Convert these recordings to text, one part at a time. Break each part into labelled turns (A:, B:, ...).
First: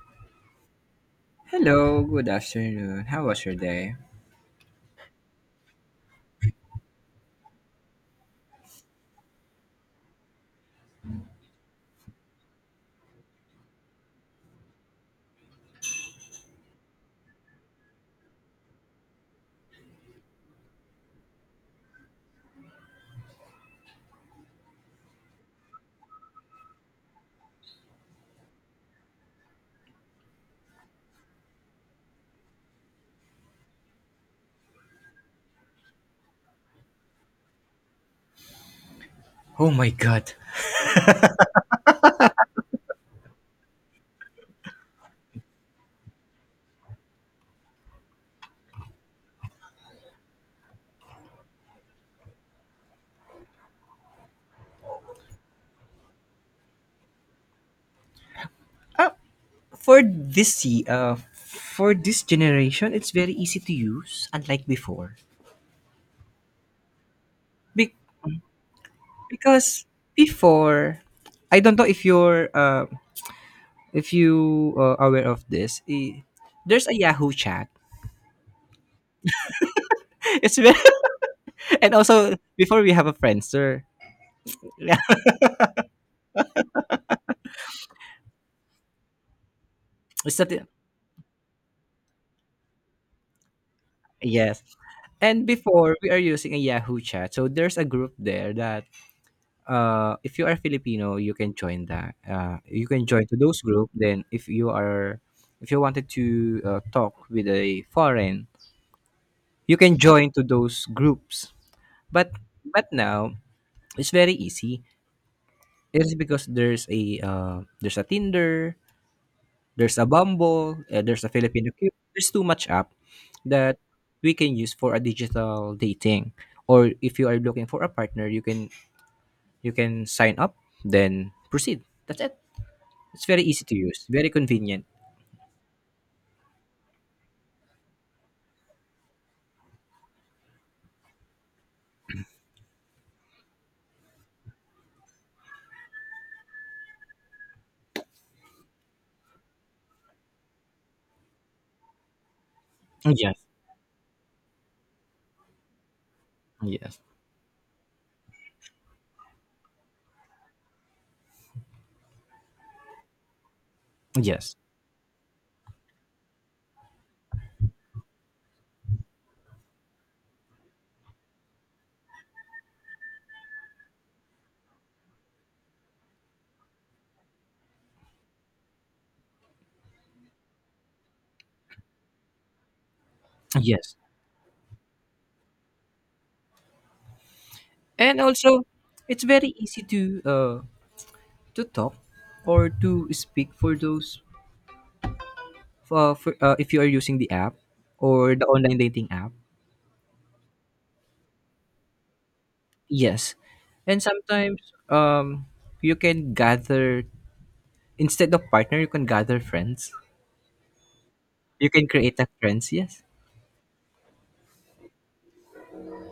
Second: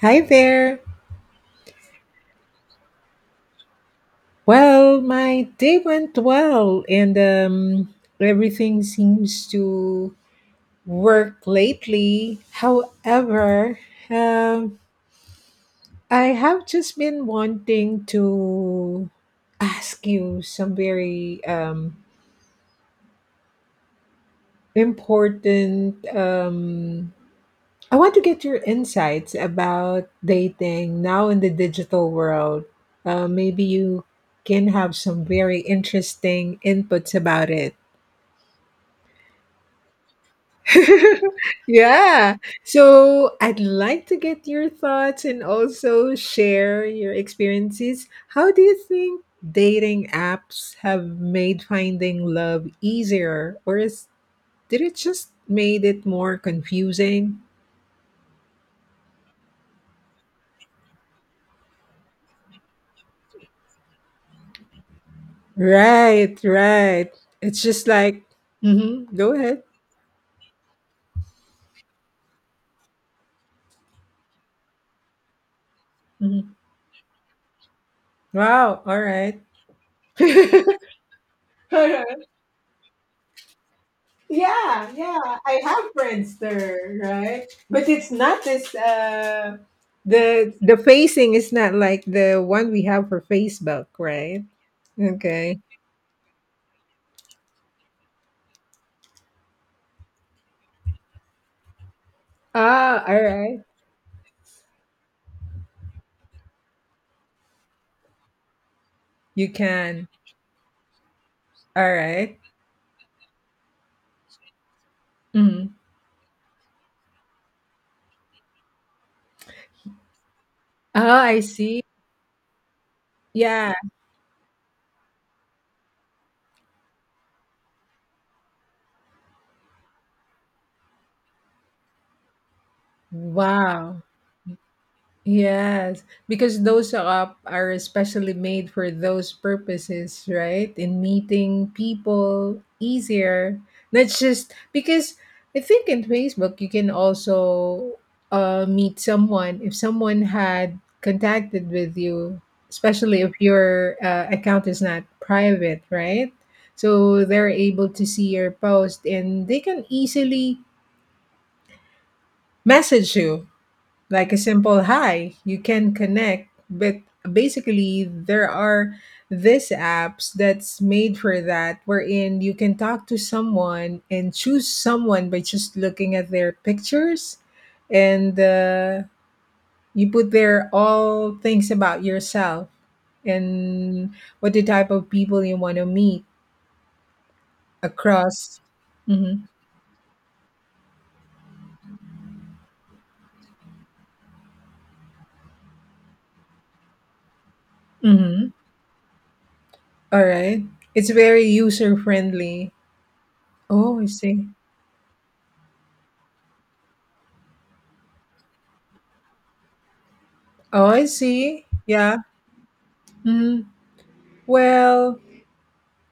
A: Hi there.
B: Hello, good afternoon. How was your day?
A: Well, my day went well, and everything seems to work lately. However, um, I have just been wanting to ask you some very important I want to get your insights about dating now in the digital world. Maybe you can have some very interesting inputs about it.
B: Oh my god.
A: yeah. So I'd like to get your thoughts and also share your experiences. How do you think dating apps have made finding love easier, or is did it just made it more confusing?
B: For this ye- for this generation, it's very easy to use unlike before.
A: Right, right. It's just
B: Be-
A: like, mhm, go ahead.
B: because before, I don't know if you're if you aware of this.
A: Mhm.
B: There's a Yahoo chat.
A: Wow, all right.
B: It's very and
A: Alright.
B: also before we have a friendster.
A: Yeah, yeah. I have Friendster, right? But it's not this uh
B: Is that
A: The
B: it?
A: the facing is not like the one we have for Facebook, right?
B: Yes. And
A: Okay.
B: before we are using a Yahoo chat, so there's a group there that if you are Filipino, you can join that. You
A: Ah,
B: can
A: all
B: join to
A: right.
B: those group. Then, if you are, if you wanted to talk with a foreign,
A: You
B: you can
A: can.
B: join to those groups.
A: All
B: But
A: right.
B: but now it's very easy.
A: Mhm.
B: It is because there's a Tinder, there's a Bumble,
A: Oh,
B: there's a
A: I
B: Filipino
A: see.
B: Cube. There's too much app
A: Yeah.
B: that we can use for a digital dating. Or if you are looking for a partner, you can sign up, then proceed. That's it. It's very easy to
A: Wow.
B: use, very convenient.
A: Yes, because those app are especially made for those purposes, right? In meeting people easier. That's just because I think in Facebook you can also meet someone if someone had contacted with you, especially
B: Yes.
A: if your account is not private, right?
B: Yes.
A: So they're able to see your post and they can easily message you like a
B: Yes.
A: simple hi you can connect, but basically there are these apps that's made for that, wherein you can talk to someone and choose someone by just looking at their pictures and you put there all things about yourself
B: Yes.
A: and what the type of people you want to meet
B: And
A: across.
B: also it's
A: Hmm.
B: very easy uh to talk or to speak for those if you are using the app or the
A: Mm-hmm.
B: online dating app.
A: All right. It's very user friendly.
B: Yes.
A: Oh,
B: And
A: I see.
B: sometimes, um you can gather, instead of partner you can gather friends,
A: Oh, I see,
B: you can
A: yeah.
B: create a friends. Yes.
A: Mm, well,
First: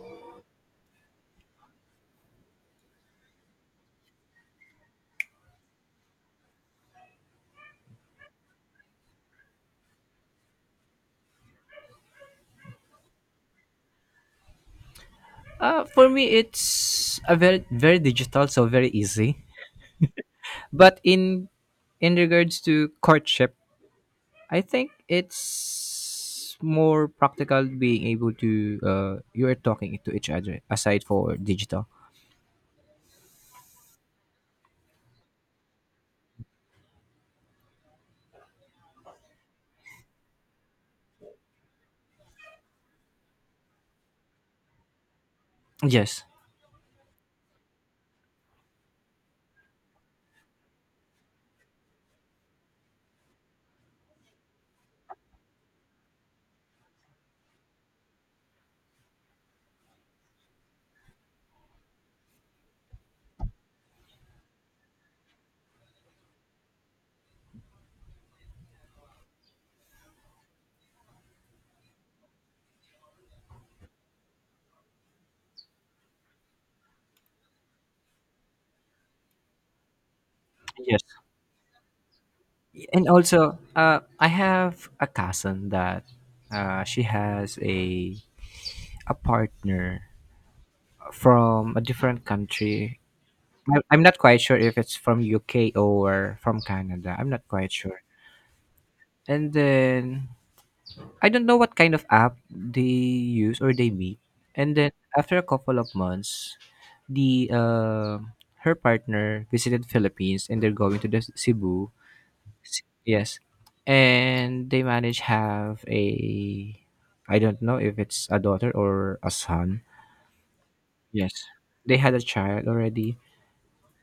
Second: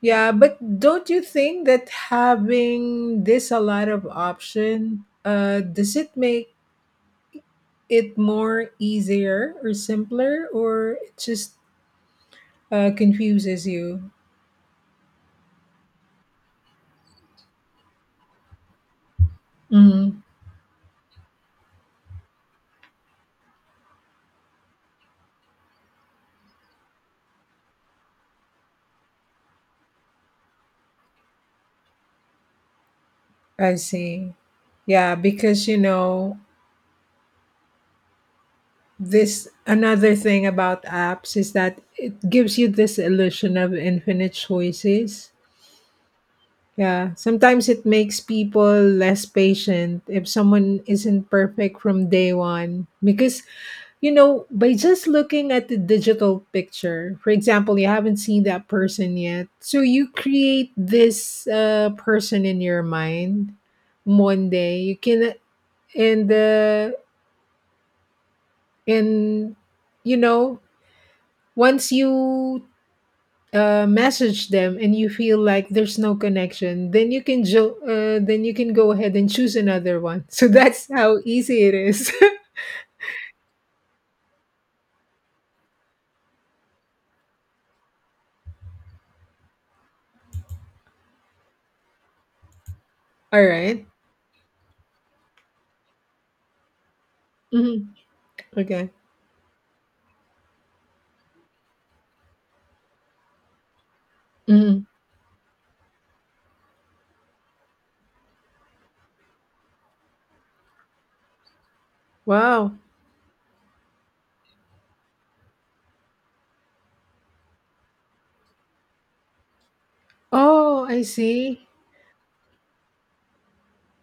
A: yeah, but don't you think that having this a lot of option, does it make it more easier or simpler, or it just confuses you?
B: Uh, for me it's a very digital, so very easy.
A: Mm,
B: But in regards to courtship, I think it's more practical being able to you are talking to each other aside for digital.
A: I see. Yeah, because you know, this another thing about apps is that it gives you this illusion of infinite choices.
B: Yes,
A: Yeah, sometimes it makes people less patient if someone isn't perfect from day one. Because, you know, by just looking at the digital picture, for example, you haven't seen that person yet. So you create this person in your mind one day. You can, and, uh, and, you know, once you message them and you feel like there's no connection, then you can then you can go ahead and choose another one. So that's
B: yes,
A: how easy it is.
B: and also, I have a cousin that she has a partner from a different country.
A: All right.
B: I'm not quite sure if it's from UK or from Canada. I'm not quite
A: Mhm.
B: sure.
A: Okay.
B: And then I don't know what kind of app they use or they meet. And
A: Mhm.
B: then after a couple of months, the her partner visited Philippines and they're going to Cebu.
A: Wow.
B: Yes. And they manage have a, I don't know if it's a daughter or a son.
A: Oh, I
B: Yes.
A: see.
B: They had a child already.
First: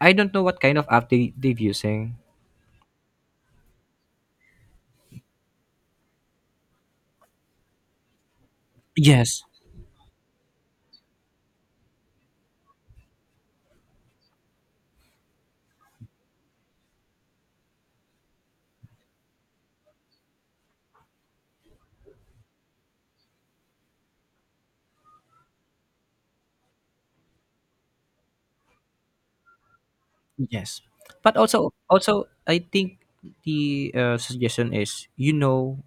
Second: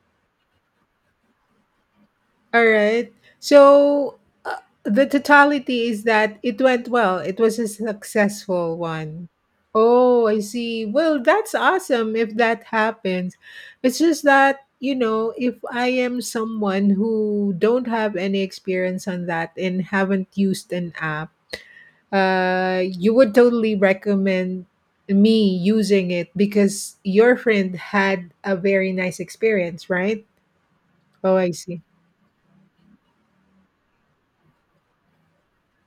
B: I don't know what kind of app they've using.
A: All right. So uh, the totality is that it went well. It was a successful one.
B: Yes.
A: Oh, I see. Well, that's awesome if that happens. It's just that, you know, if I am someone who don't have any experience on that and haven't used an app, you would totally recommend me using it because your friend had a very nice experience, right?
B: Yes.
A: Oh,
B: But
A: I
B: also
A: see.
B: also I think the, suggestion is, you know,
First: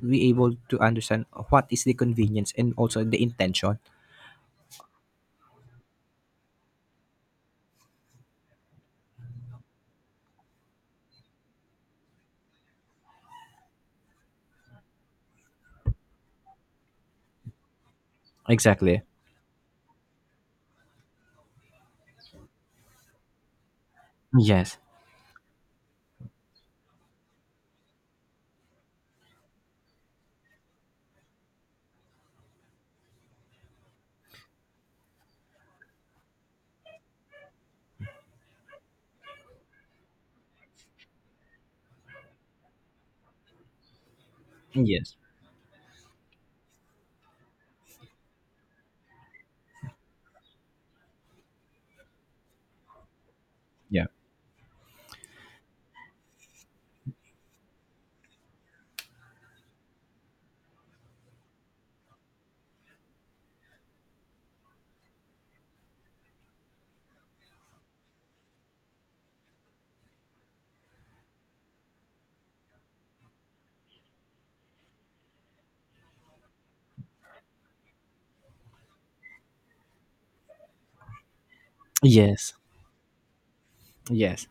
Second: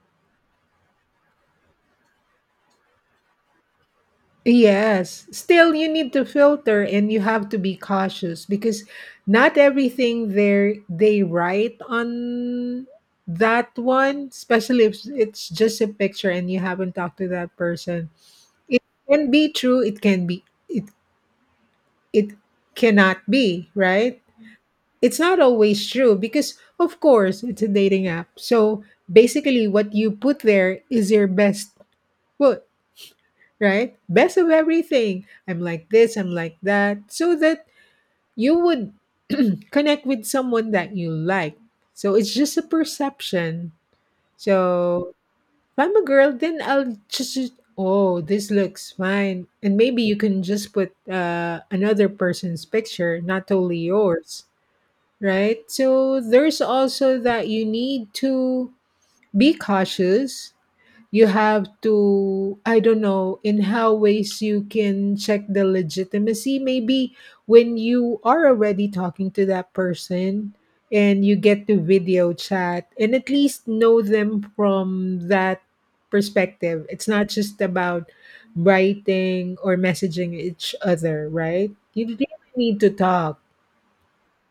B: we able to understand what is the convenience and also the intention.
A: Yes. Still, you need to filter and you have to be cautious because not everything there they write on that one, especially if it's just a picture and you haven't talked to that person. It
B: Exactly.
A: can be true, it can be it it cannot be, right?
B: Yes.
A: It's not always true because of course it's a dating app. So basically what you put there is your best foot, right? Best of everything. I'm like this, I'm like that. So that you would connect with someone that you like. So it's just a perception. So
B: Yes.
A: if I'm a girl, then I'll just oh, this looks fine. And maybe you can just put another person's picture, not only
B: Yeah.
A: yours, right? So there's also that you need to be cautious. You have to, I don't know in how ways you can check the legitimacy, maybe when you are already talking to that person and you get to video chat and at least know them from that perspective. It's not just about writing or messaging each other, right? You really
B: Yes.
A: need to talk.
B: Yes.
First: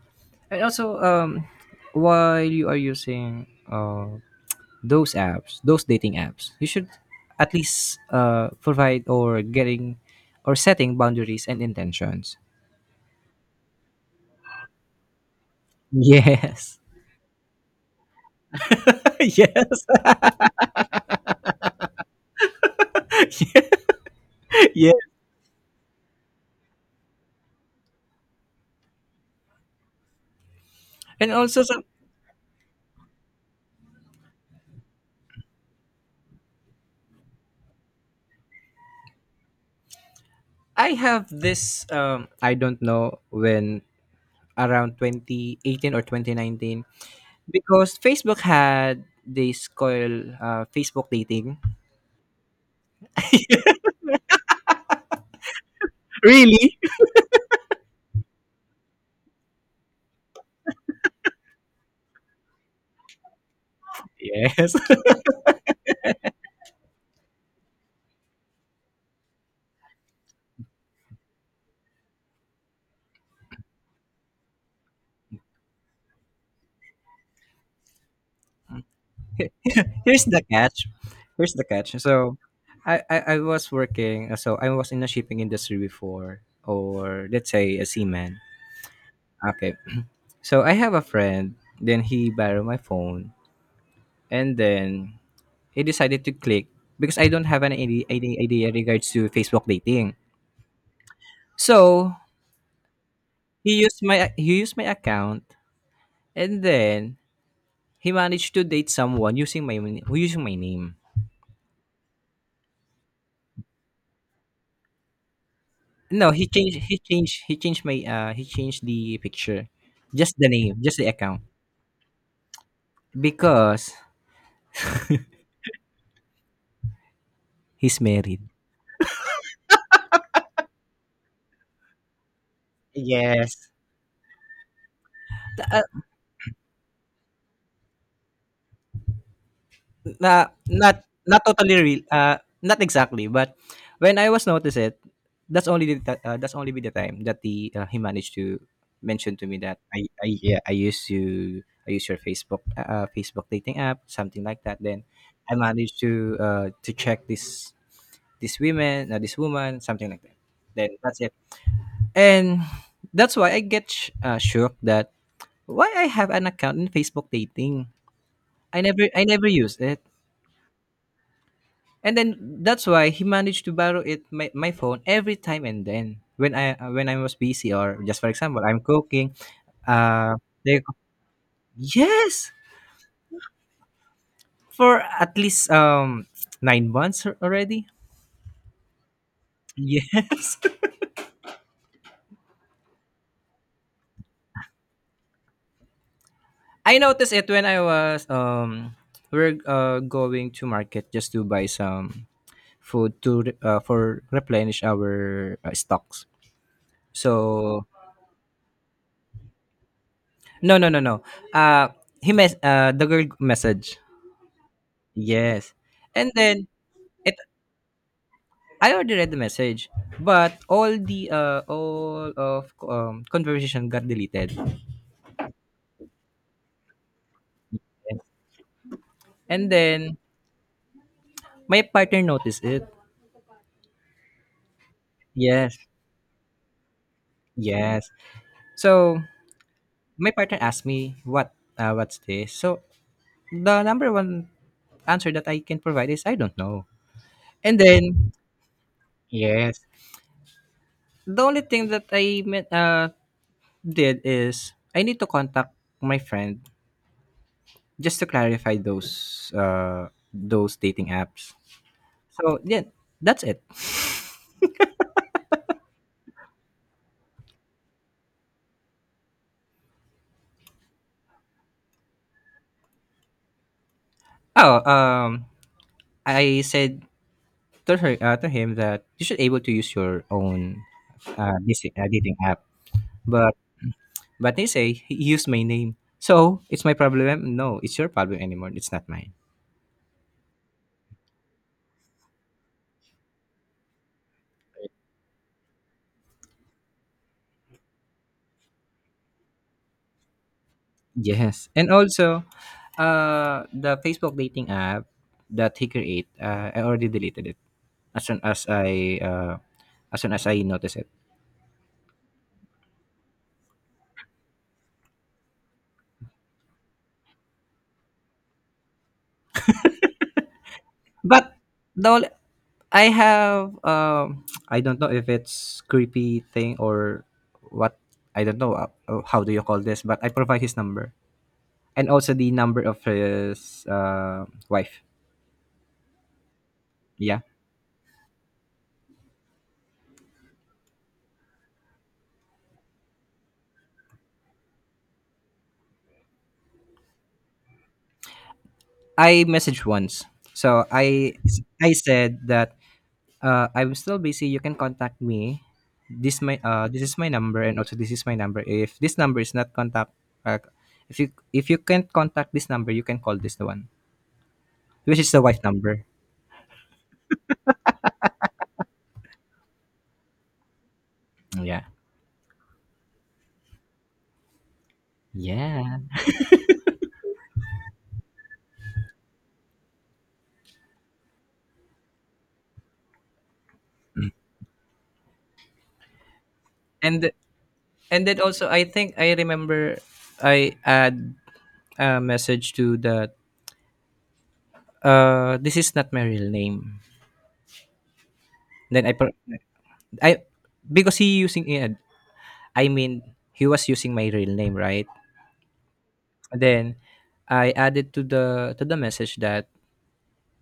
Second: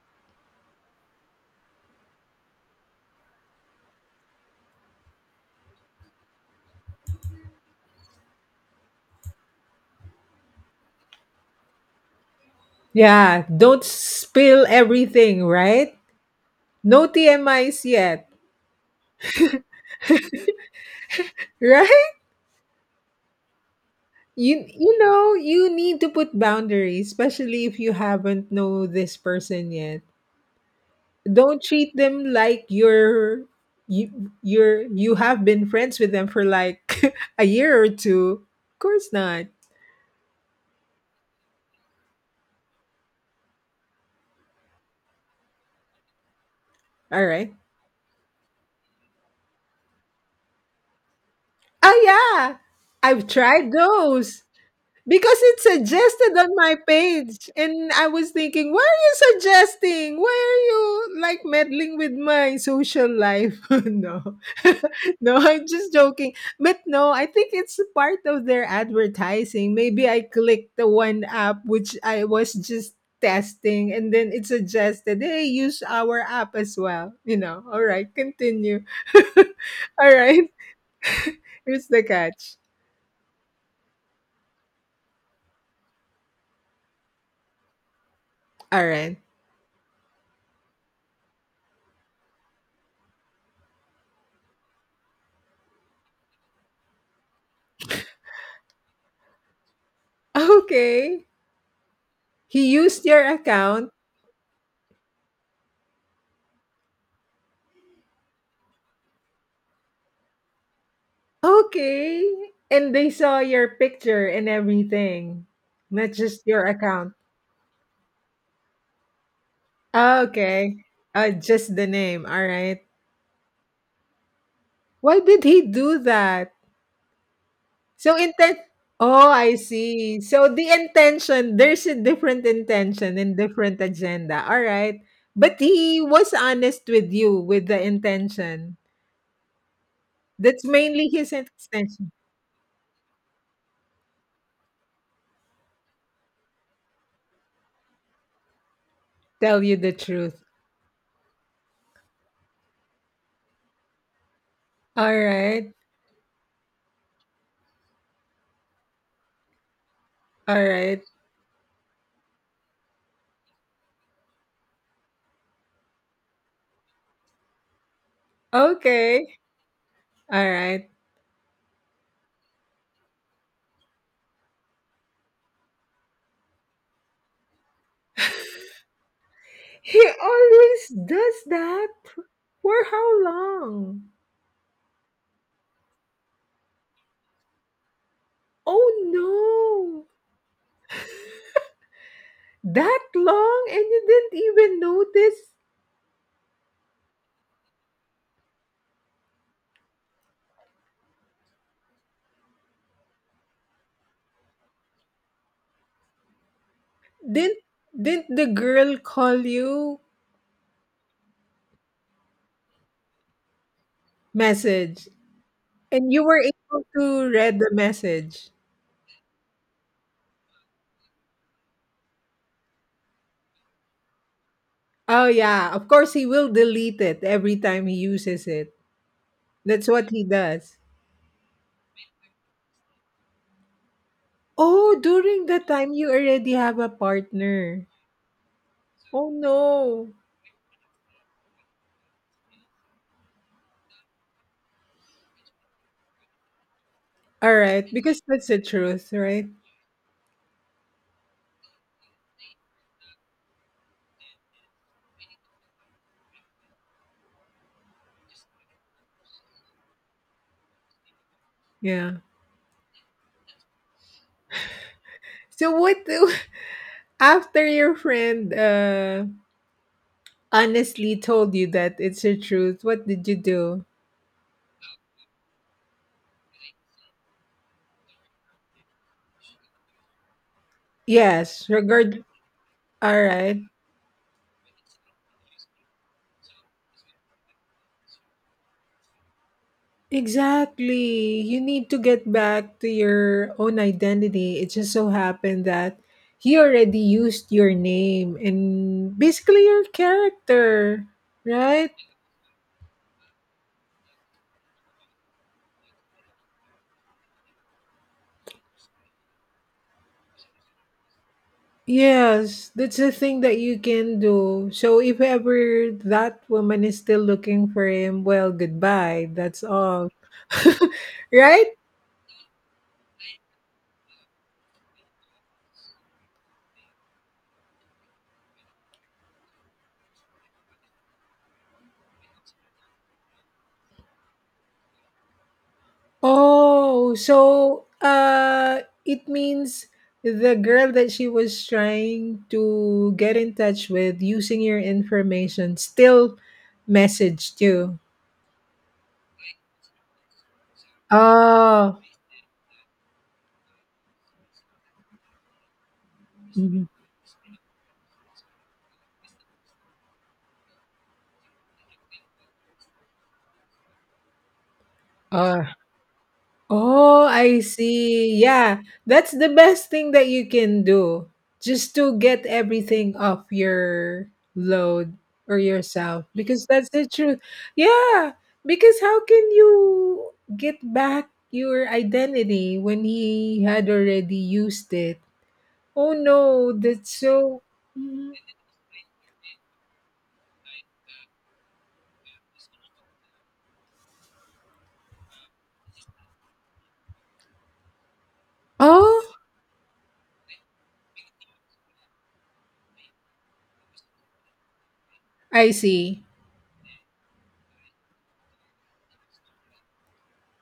B: And also, while you are using, uh those apps, those dating apps, you should at least uh, provide or getting or setting boundaries and intentions.
A: Yeah, don't spill everything, right?
B: Yes.
A: No TMIs yet.
B: Yes.
A: Right. You
B: Yeah.
A: you know, you need to put boundaries, especially if you haven't know this person yet.
B: And
A: Don't
B: also some,
A: treat them like you're you have been friends with them for like a year or two. Of course not.
B: I have this, I don't know when, around 2018 or 2019,
A: All right.
B: because Facebook had this called, Facebook dating.
A: Oh yeah. I've tried those. Because it suggested on my
B: Really?
A: page. And I was thinking, why are you suggesting? Why are you like meddling with my social life? No.
B: Yes.
A: No, I'm just joking. But no, I think it's a part of their advertising. Maybe I clicked the one app which I was just testing and then it suggested, hey, use our app as well. You know, all right, continue. All
B: Here's the
A: right,
B: catch. Here's the
A: here's
B: catch.
A: the
B: So
A: catch.
B: I was working, so I was in the shipping industry before, or let's say a seaman.
A: All right.
B: Okay. So I have a friend, then he borrowed my phone, and then he decided to click because I don't have an any idea regards to Facebook dating.
A: Okay.
B: So
A: He used your account?
B: He used my account, and then he managed to date someone using using my name.
A: Okay. And they saw your picture and everything, not
B: No,
A: just your account.
B: he changed my he changed the picture, just the name,
A: Okay.
B: just the account,
A: Just the name. All right.
B: because
A: Why did he do that?
B: he's
A: So
B: married.
A: intent. Oh, I see. So the intention, there's a different intention and
B: Yes.
A: different agenda. All right. But he was honest with you with the intention.
B: Na
A: That's
B: Not
A: mainly his
B: not totally real,
A: intention.
B: not exactly, but when I was noticed it, that's only the ti that's only be the time that he managed to mention to
A: Tell
B: me
A: you
B: that
A: the
B: I
A: truth.
B: yeah, I use your Facebook, Facebook dating app, something like that. Then
A: All
B: I
A: right.
B: managed to check this women, this woman, something like that.
A: All
B: Then
A: right.
B: that's it. And that's why I get shook that why I have an account in Facebook dating.
A: Okay.
B: I never use it.
A: All right.
B: And then that's why he managed to borrow it my phone every time, and then when I was busy or just for example I'm cooking,
A: He
B: uh, they
A: always does that.
B: yes
A: For how long?
B: for at least, 9 months already.
A: Oh no.
B: Yes.
A: That long and you didn't even notice?
B: I noticed it when I was, we're, going to market just to buy some food to for replenish our, stocks.
A: Didn't
B: So
A: didn't the girl call you
B: no, no, no, no. Uh, he mess the girl message.
A: message
B: Yes.
A: and you
B: And
A: were
B: then
A: able to
B: it
A: read the message?
B: I already read the message, but all the all of conversation got deleted.
A: Oh yeah, of course he will delete it every time he uses it.
B: And
A: That's what
B: then
A: he does.
B: my partner noticed it.
A: Oh, during the
B: Yes.
A: time you already have a partner.
B: Yes. So
A: Oh no.
B: my partner asked me what, what's this? So the number one answer that I can provide is I don't know.
A: All
B: And
A: right, because
B: then
A: that's the truth, right?
B: yes, the only thing that I did is I need to contact my friend just to clarify those dating apps.
A: Yeah.
B: So yeah, that's it.
A: So what do after your friend honestly told you that it's the truth, what did you do?
B: Oh, I said to her to him that you should able to use your own, uh,
A: Yes,
B: dis- uh
A: regard
B: dating app.
A: all
B: But
A: right.
B: but they say he used my name. So it's my problem. No, it's your problem anymore. It's not mine.
A: Exactly. You need to get back to your own identity. It just so happened that he already used your name and basically your character,
B: Yes.
A: right?
B: And also, uh, the Facebook dating app that he create, I already deleted it as soon as I as soon as I noticed it.
A: Yes, that's a thing that you can do. So if ever that woman is still looking for him, well, goodbye. That's all.
B: But
A: Right?
B: the only, I have, I don't know if it's creepy thing or what. I don't know how do you call this, but I provide his number and also the number of his, wife.
A: Oh,
B: Yeah,
A: so it means the girl that she was trying to get in touch with using your information still messaged you.
B: I messaged once, so I
A: Oh.
B: said that, I'm still busy. You can contact me. This my
A: Mhm.
B: this is my number, and also this is my number. If this number is not contact, uh, if you can't contact this number, you can call this one, which is the wife
A: Oh.
B: number.
A: Oh, I see. Yeah, that's the best thing that you can do
B: Yeah.
A: just to get everything off your load or
B: Yeah.
A: yourself because that's the truth. Yeah, because how can you get back your identity when he had already used it? Oh no, that's
B: and
A: so.
B: and
A: Mhm.
B: then also I think I remember I add a message to that, this is not my real name. Then I
A: Oh,
B: per- I Because he using it, I mean he was using my real name, right?
A: I see.
B: And then I added to the message that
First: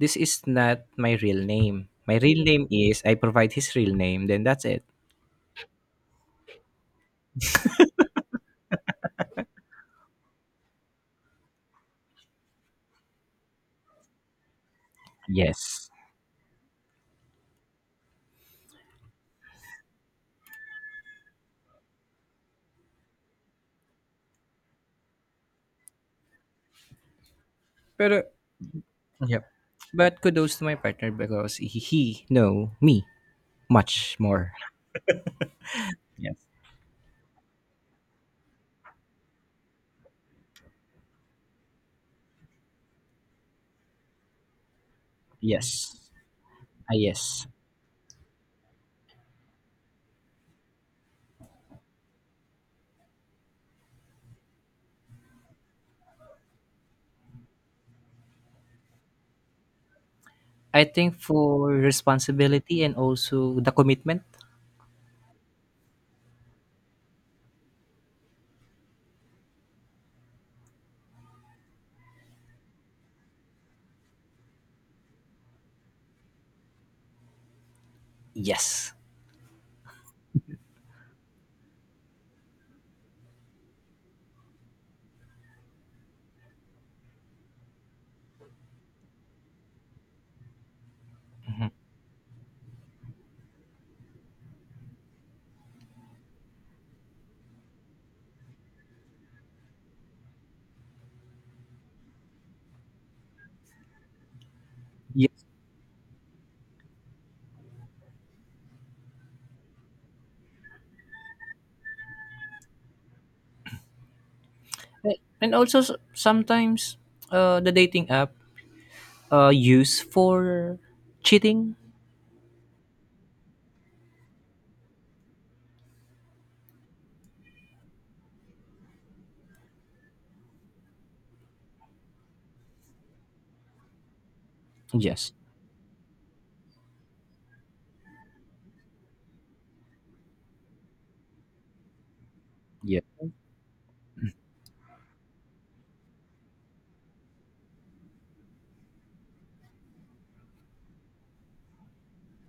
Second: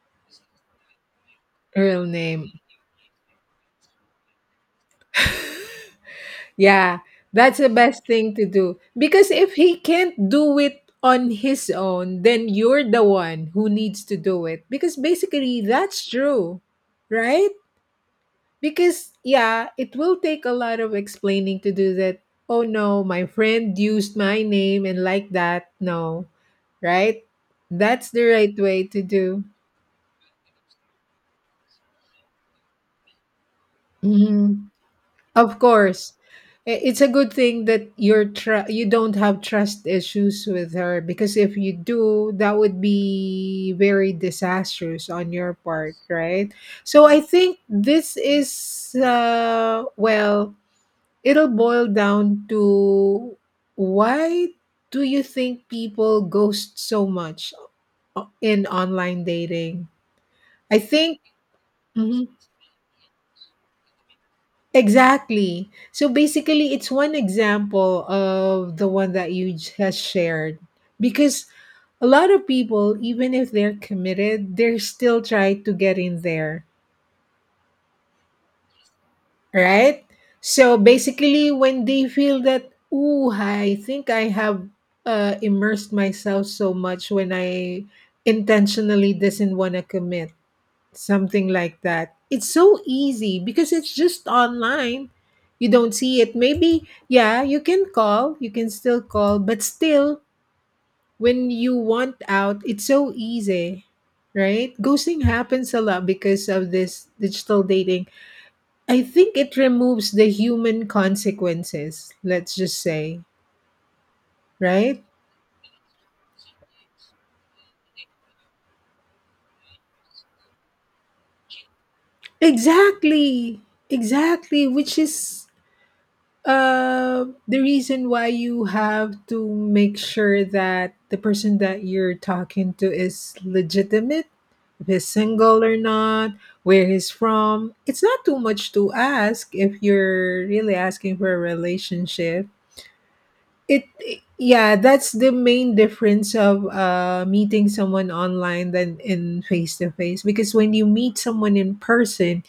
B: this is not my real name,
A: Real
B: my real
A: name.
B: name is, I provide his real name, then that's it.
A: Yeah, that's the best thing to do. Because if he can't do it on his own, then you're the one who needs to do it. Because basically,
B: Yes.
A: that's true, right? Because, yeah, it will take a lot of explaining to do that. Oh no, my friend used my name and like that. No, right? That's the
B: pero
A: right way to do.
B: Yep, but kudos to my partner, because he know me much more.
A: Of course.
B: Yes.
A: I- It's a good thing that you don't have trust issues with her because if you do, that would be very disastrous on your part,
B: Yes.
A: right?
B: Ah,
A: So I
B: yes.
A: think this is well, it'll boil down to why do you think people ghost so much o- in online dating? I
B: I think
A: think
B: for responsibility and also the commitment.
A: exactly. So basically, it's one example of the one that you just shared. Because a lot of people, even if they're committed, they're still trying to get in there,
B: Yes.
A: right? So basically, when they feel that, ooh, I think I have immersed myself so much when I intentionally doesn't want to commit. Something
B: Mhm.
A: like that. It's so easy because it's just online. You don't see it. Maybe, yeah, you can call, you can still call, but still, when you want out, it's so easy, right? Ghosting
B: Yes.
A: happens a lot because of this digital dating. I think it removes the human consequences, let's just say, right?
B: And also sometimes, the dating app, used for cheating.
A: Exactly. Exactly, which is uh, the reason why you have to make sure that the person that you're talking to is legitimate, if he's
B: Yes.
A: single or not, where he's from. It's not too much to ask if you're really asking for a relationship.
B: Yeah.
A: It yeah, that's the main difference of meeting someone online than in face to face, because when you meet someone in person,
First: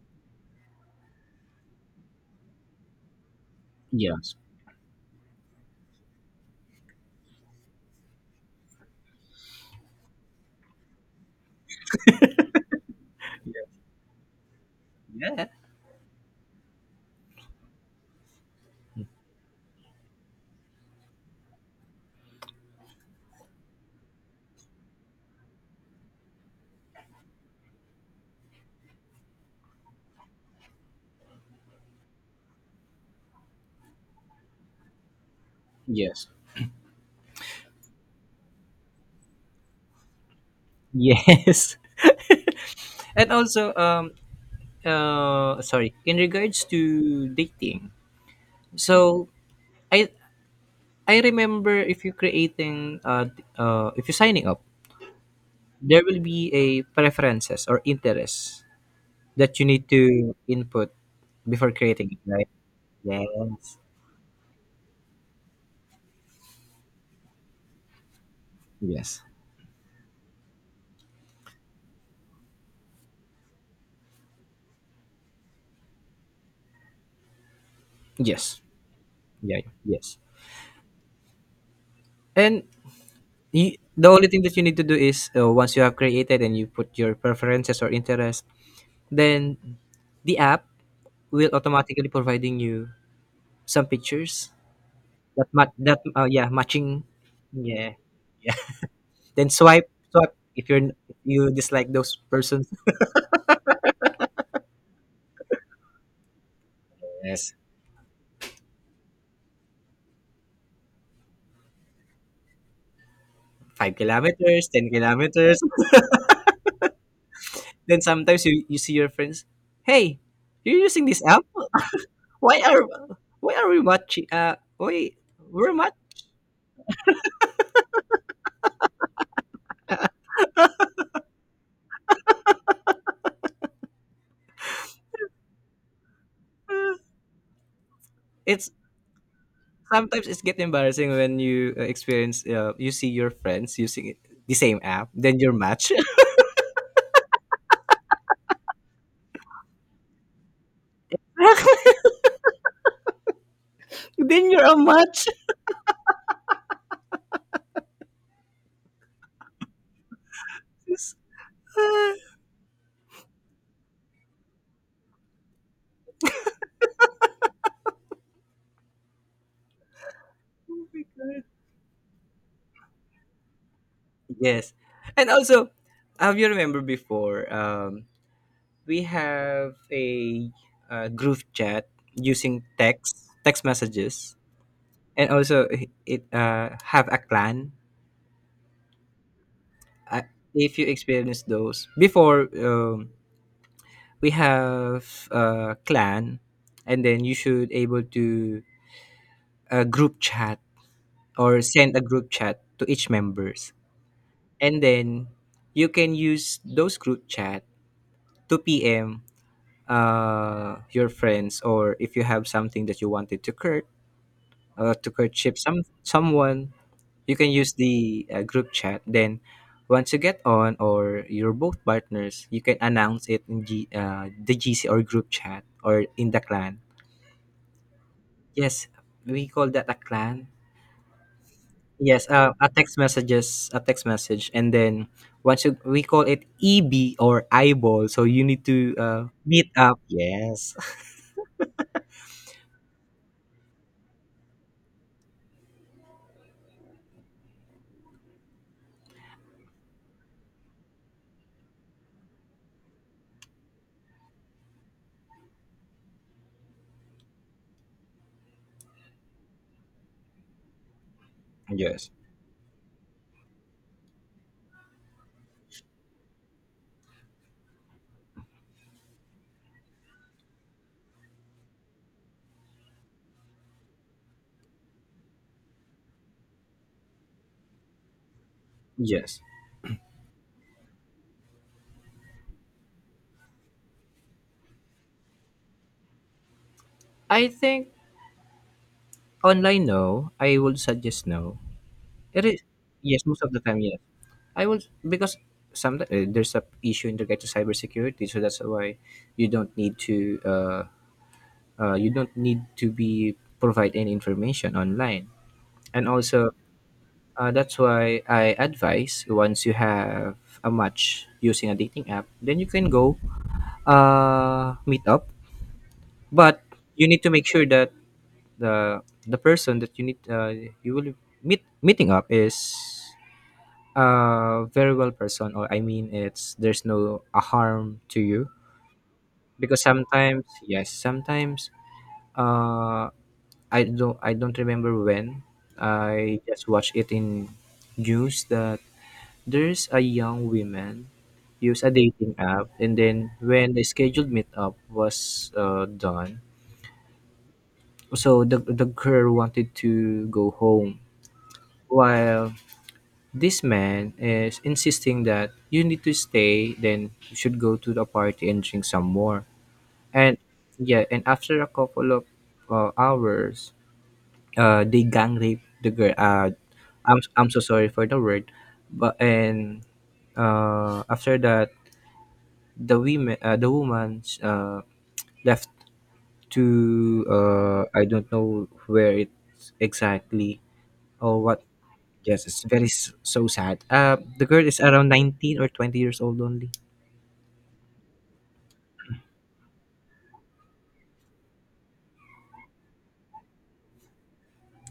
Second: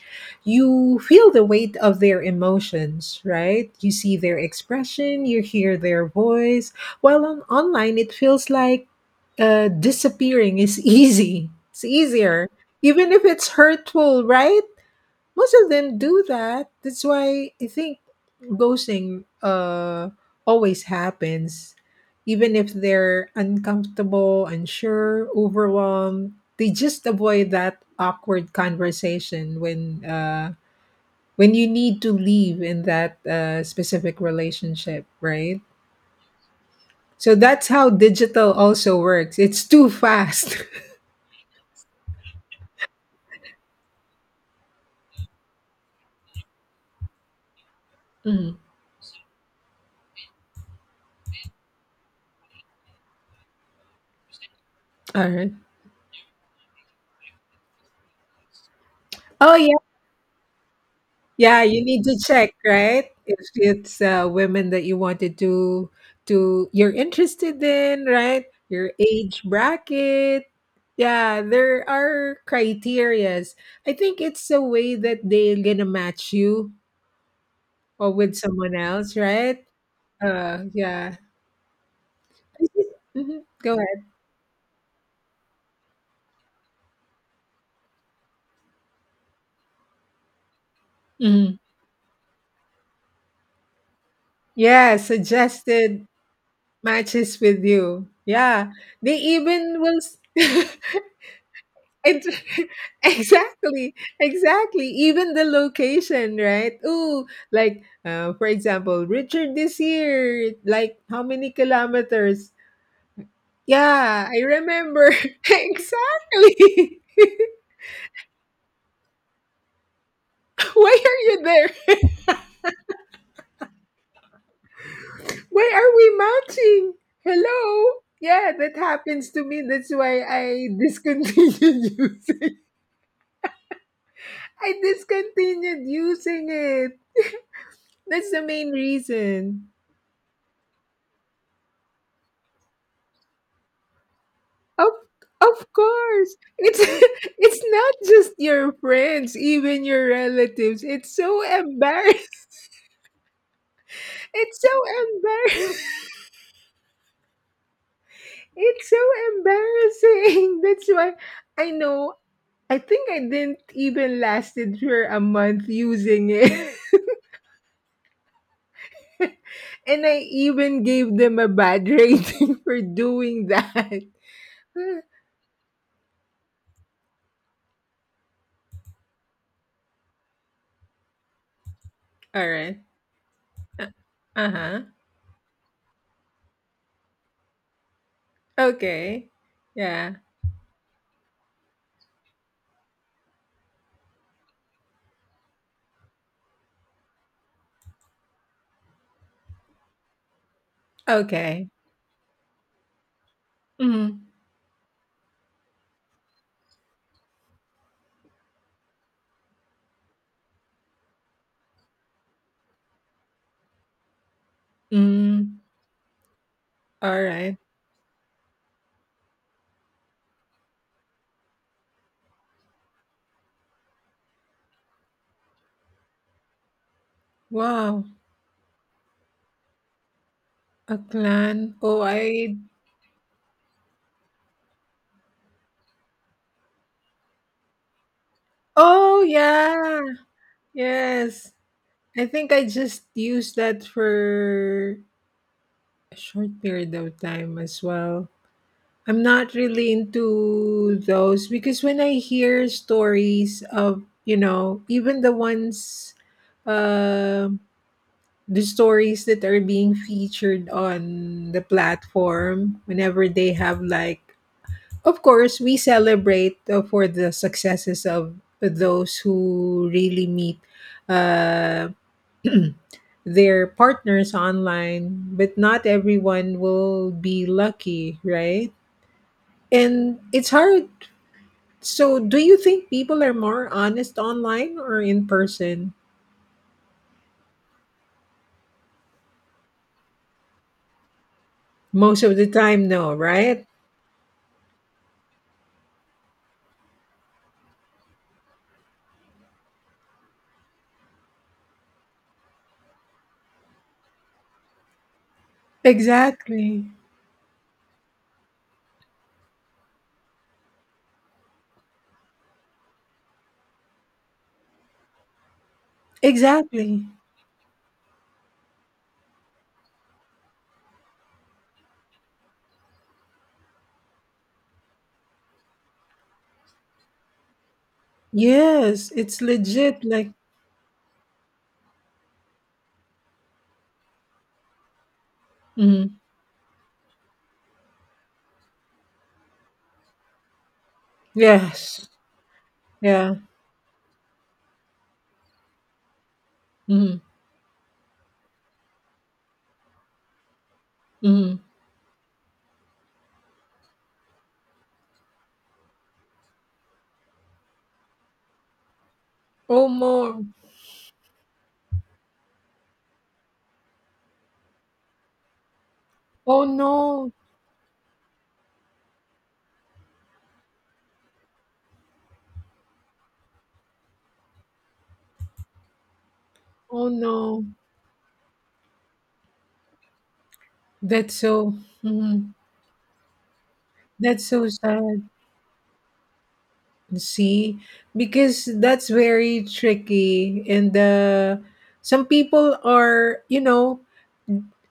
A: you feel the weight of their emotions, right? You see
B: Yes.
A: their expression, you hear their voice, while on online it feels like disappearing is easy, it's easier, even if it's hurtful, right?
B: Yeah.
A: Most of them do that. That's why I think ghosting always happens. Even if they're uncomfortable, unsure, overwhelmed, they just avoid that awkward conversation when you need to leave in that specific relationship, right?
B: Yes.
A: So that's how digital also works. It's too fast.
B: Yes. And also, sorry, in regards to dating.
A: Mhm.
B: So I I remember if you're creating, if you're signing up,
A: All right.
B: there will be a preferences or interests
A: Oh
B: that you need to input
A: yeah,
B: before
A: you need
B: creating
A: to
B: it, right?
A: check, right? If
B: Yes.
A: it's women that you wanted to you're interested in, right? Your
B: Yes.
A: age bracket. Yeah, there are criterias. I think it's a way that they're gonna match you or with
B: Yes.
A: someone else, right?
B: Yeah. Yes.
A: Yeah.
B: And
A: Mhm. Go
B: you,
A: ahead.
B: the only thing that you need to do is, once you have created and you put your preferences or interest, then the app will
A: Mhm.
B: automatically providing you some pictures
A: Yeah,
B: that
A: suggested
B: yeah matching.
A: matches with
B: Yeah.
A: you.
B: Yeah.
A: Yeah, they
B: Then
A: even
B: swipe,
A: will.
B: swipe if you're, you dislike those
A: It,
B: persons.
A: exactly, exactly. Even the location, right? Ooh,
B: Yes,
A: like for example, Richard this year, like how many kilometers?
B: five
A: Yeah, I
B: kilometers, 10
A: remember
B: kilometers.
A: exactly.
B: Then sometimes you see your friends, hey, you're
A: Why
B: using this
A: are you
B: app?
A: there?
B: Why are why are we matching? Why
A: Why
B: we're much.
A: are we matching? Hello? Yeah, that happens to me. That's why I discontinued using. I discontinued using it.
B: Uh,
A: That's the main
B: It's
A: reason.
B: sometimes it's get embarrassing when you, experience, you see your friends using the same
A: Of
B: app, then you're
A: of
B: match.
A: course. It's it's not just your friends, even your relatives. It's so embarrassing.
B: Then
A: It's
B: you're a
A: so
B: match.
A: embarrassing. It's so embarrassing. That's why I know I think I didn't even lasted for a month using it. And I even gave them a bad rating for doing that.
B: Yes, and also, have you remember before? We have a, uh, group chat
A: All
B: using
A: right.
B: text, text messages,
A: Uh-huh.
B: and also it, have a clan,
A: Okay. Yeah.
B: uh, if you experience those before, we have a clan, and then you should able to, group chat or
A: Okay.
B: send a group chat to each members,
A: Mm-hmm.
B: and then you can use those group chat to pm, your friends, or if you have something that you wanted to to courtship
A: Mm-hmm.
B: some someone,
A: All
B: you can
A: right.
B: use the, group chat. Then once you get on, or you're both partners, you can announce it in the gc, or group chat, or in the clan.
A: Wow.
B: Yes, we call that a clan.
A: A clan. Oh,
B: Yes,
A: I.
B: a text messages, a text message, and then once you, we call it eb, or eyeball, so you need to,
A: Oh,
B: meet up.
A: yeah.
B: Yes.
A: Yes. I think I just used that for a short period of time as well. I'm not really into those because when I hear stories of, even the ones, uh, the stories that are being featured on the
B: Yes.
A: platform, whenever they have like Of course, we celebrate for the successes of those who really meet uh, their partners online, but not everyone will be lucky, right?
B: Yes.
A: And it's hard. So, do you think people are more honest online or in person?
B: I think online, no, I would suggest no.
A: Most of
B: It
A: the
B: is.
A: time, no,
B: Yes, most of the
A: right?
B: time yes. I will, because sometimes, there's a issue in regard to cybersecurity, so that's why you don't need to you don't need to be provide any information online, and also,
A: Exactly.
B: that's why I advise once you have a match using a dating app, then you can go, meet up, but
A: Exactly.
B: you need to make sure that the the person that you need you will meeting up is, uh, very well person, or I mean it's there's no a harm to you,
A: Yes, it's
B: because
A: legit. Like,
B: sometimes, yes, sometimes, uh, I don't remember when,
A: mhm.
B: I just watched it in news that there's a young woman Use a
A: Yes.
B: dating app, and then
A: Yeah.
B: when the scheduled meetup was done,
A: Mm-hmm.
B: so the girl wanted to go home
A: Mm-hmm.
B: while this man is insisting that you need to stay, then you should go to the party and drink some more.
A: Oh more.
B: And yeah, and after a couple of hours, they gang rape the girl.
A: Oh
B: I'm
A: no.
B: I'm so sorry for the word, but and after that, the women, the woman, left
A: Oh
B: to
A: no.
B: I don't know where it exactly
A: That's
B: or what.
A: so
B: Yes,
A: mhm.
B: it's very so sad.
A: that's
B: The girl
A: so
B: is around
A: sad.
B: 19 or 20 years old only.
A: See? Because that's very tricky and some people are, you know,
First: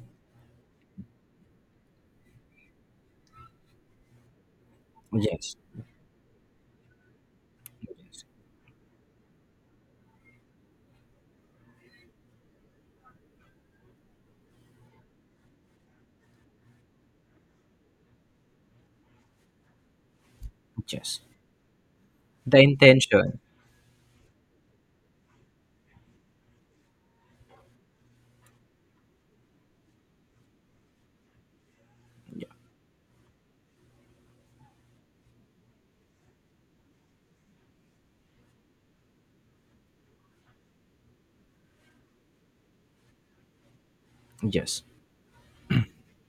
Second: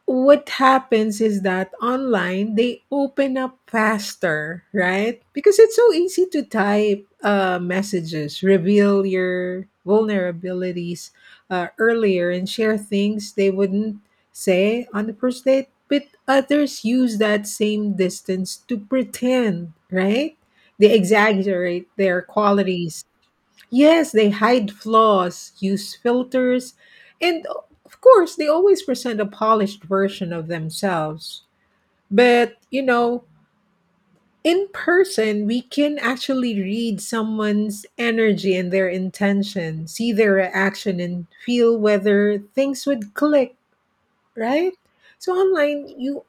A: what happens is that online they open up faster, right,
B: Yes,
A: because it's so easy to type messages, reveal your vulnerabilities earlier and share things they wouldn't say on the first date, but others use that same distance to pretend, right, they
B: yes.
A: exaggerate their
B: The
A: qualities.
B: intention.
A: Yes, they hide flaws, use filters, and of course, they always present a polished version of themselves.
B: Yeah,
A: But, you know, in person, we can actually read someone's energy and their intention, see their reaction, and feel whether things would click, right?
B: yes,
A: So online, you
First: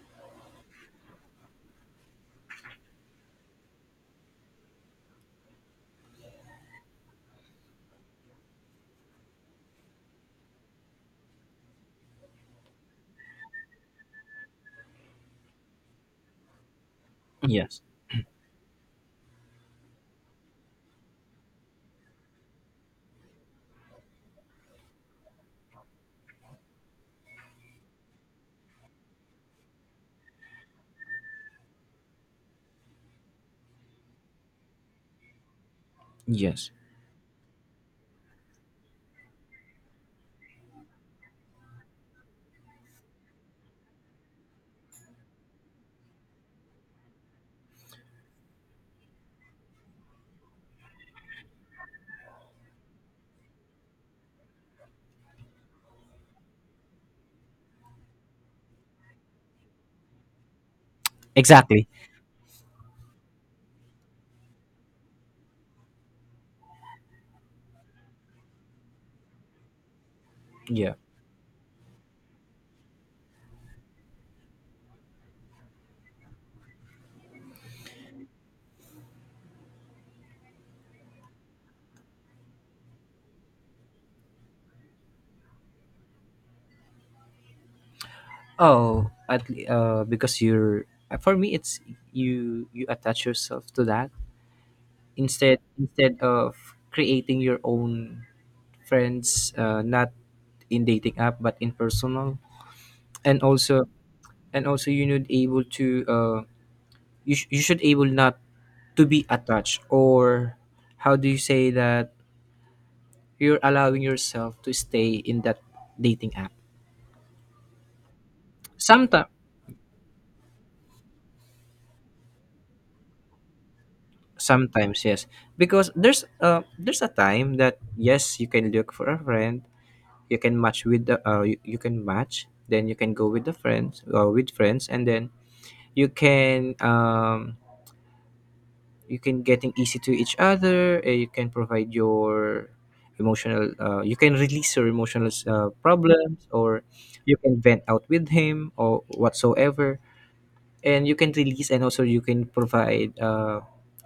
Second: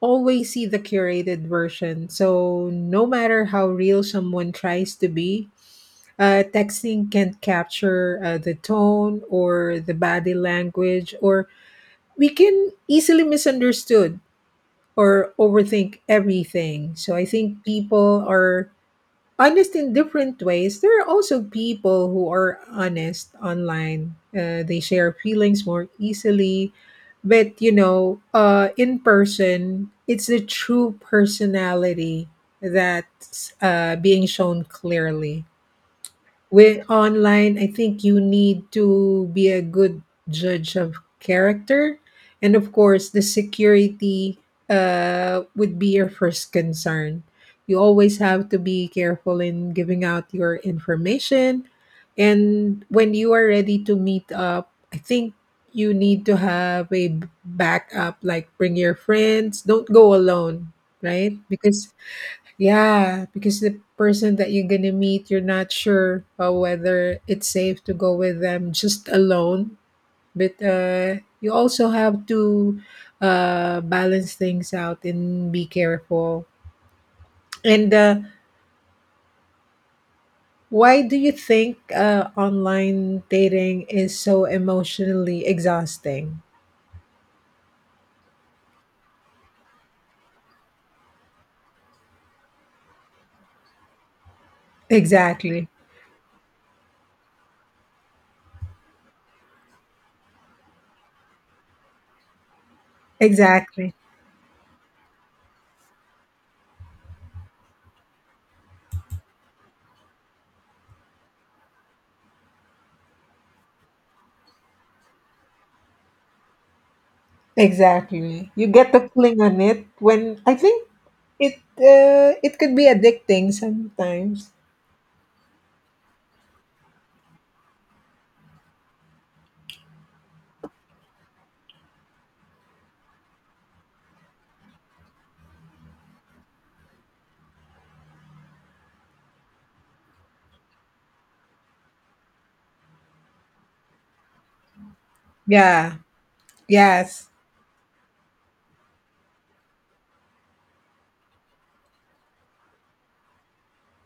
A: always see the curated version. So, no matter how real someone tries to be, texting can capture the tone or the body language, or we can easily misunderstood or overthink everything. So I think
B: yes,
A: people are honest in different ways. There are also people who are honest online. They share feelings more easily, but you know, in person, it's the true personality that's being shown clearly.
B: yes.
A: With online, I think you need to be a good judge of character, and of course the security would be your first concern. You always have to be careful in giving out your information, and when you are ready to meet up, I think you need to have a backup, like bring your friends, don't go alone, right?
B: Exactly.
A: Because yeah, because the person that you're gonna meet, you're not sure whether it's safe to go with them just alone. But
B: Yeah.
A: you also have to balance things out and be careful. And why do you think online dating is so emotionally exhausting?
B: Oh, because you're for me, it's you, you attach yourself to that instead
A: Exactly.
B: instead of creating your own friends, not in dating app but in personal. And also,
A: Exactly.
B: and also you need able to, you you should able not to be attached, or how do you say that, you're allowing yourself to stay in that dating app.
A: Exactly. You get the
B: Sometimes,
A: cling on it when I think it could be addicting sometimes.
B: sometimes yes, because there's a time that, yes, you can look for a friend. You can match with the, you, you can match, then you can go with the friends or with friends, and then you can, you can getting easy to each other. Uh, you can provide your emotional, you can release your emotional,
A: Yeah,
B: problems, or
A: yes,
B: you can vent out with him or whatsoever, and you can release. And also you can provide,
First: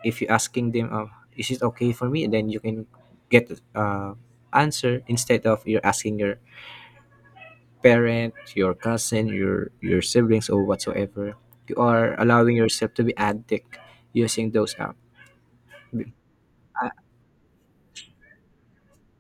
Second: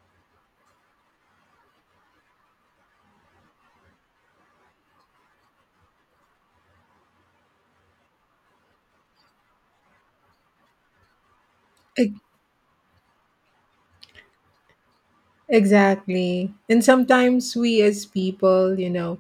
B: if you're asking them, is it okay for me, then you can get, answer instead of you're asking your parent, your cousin, your siblings, or whatsoever. You
A: e-
B: are allowing yourself to be addict using those apps.
A: exactly. And sometimes we as people, you know,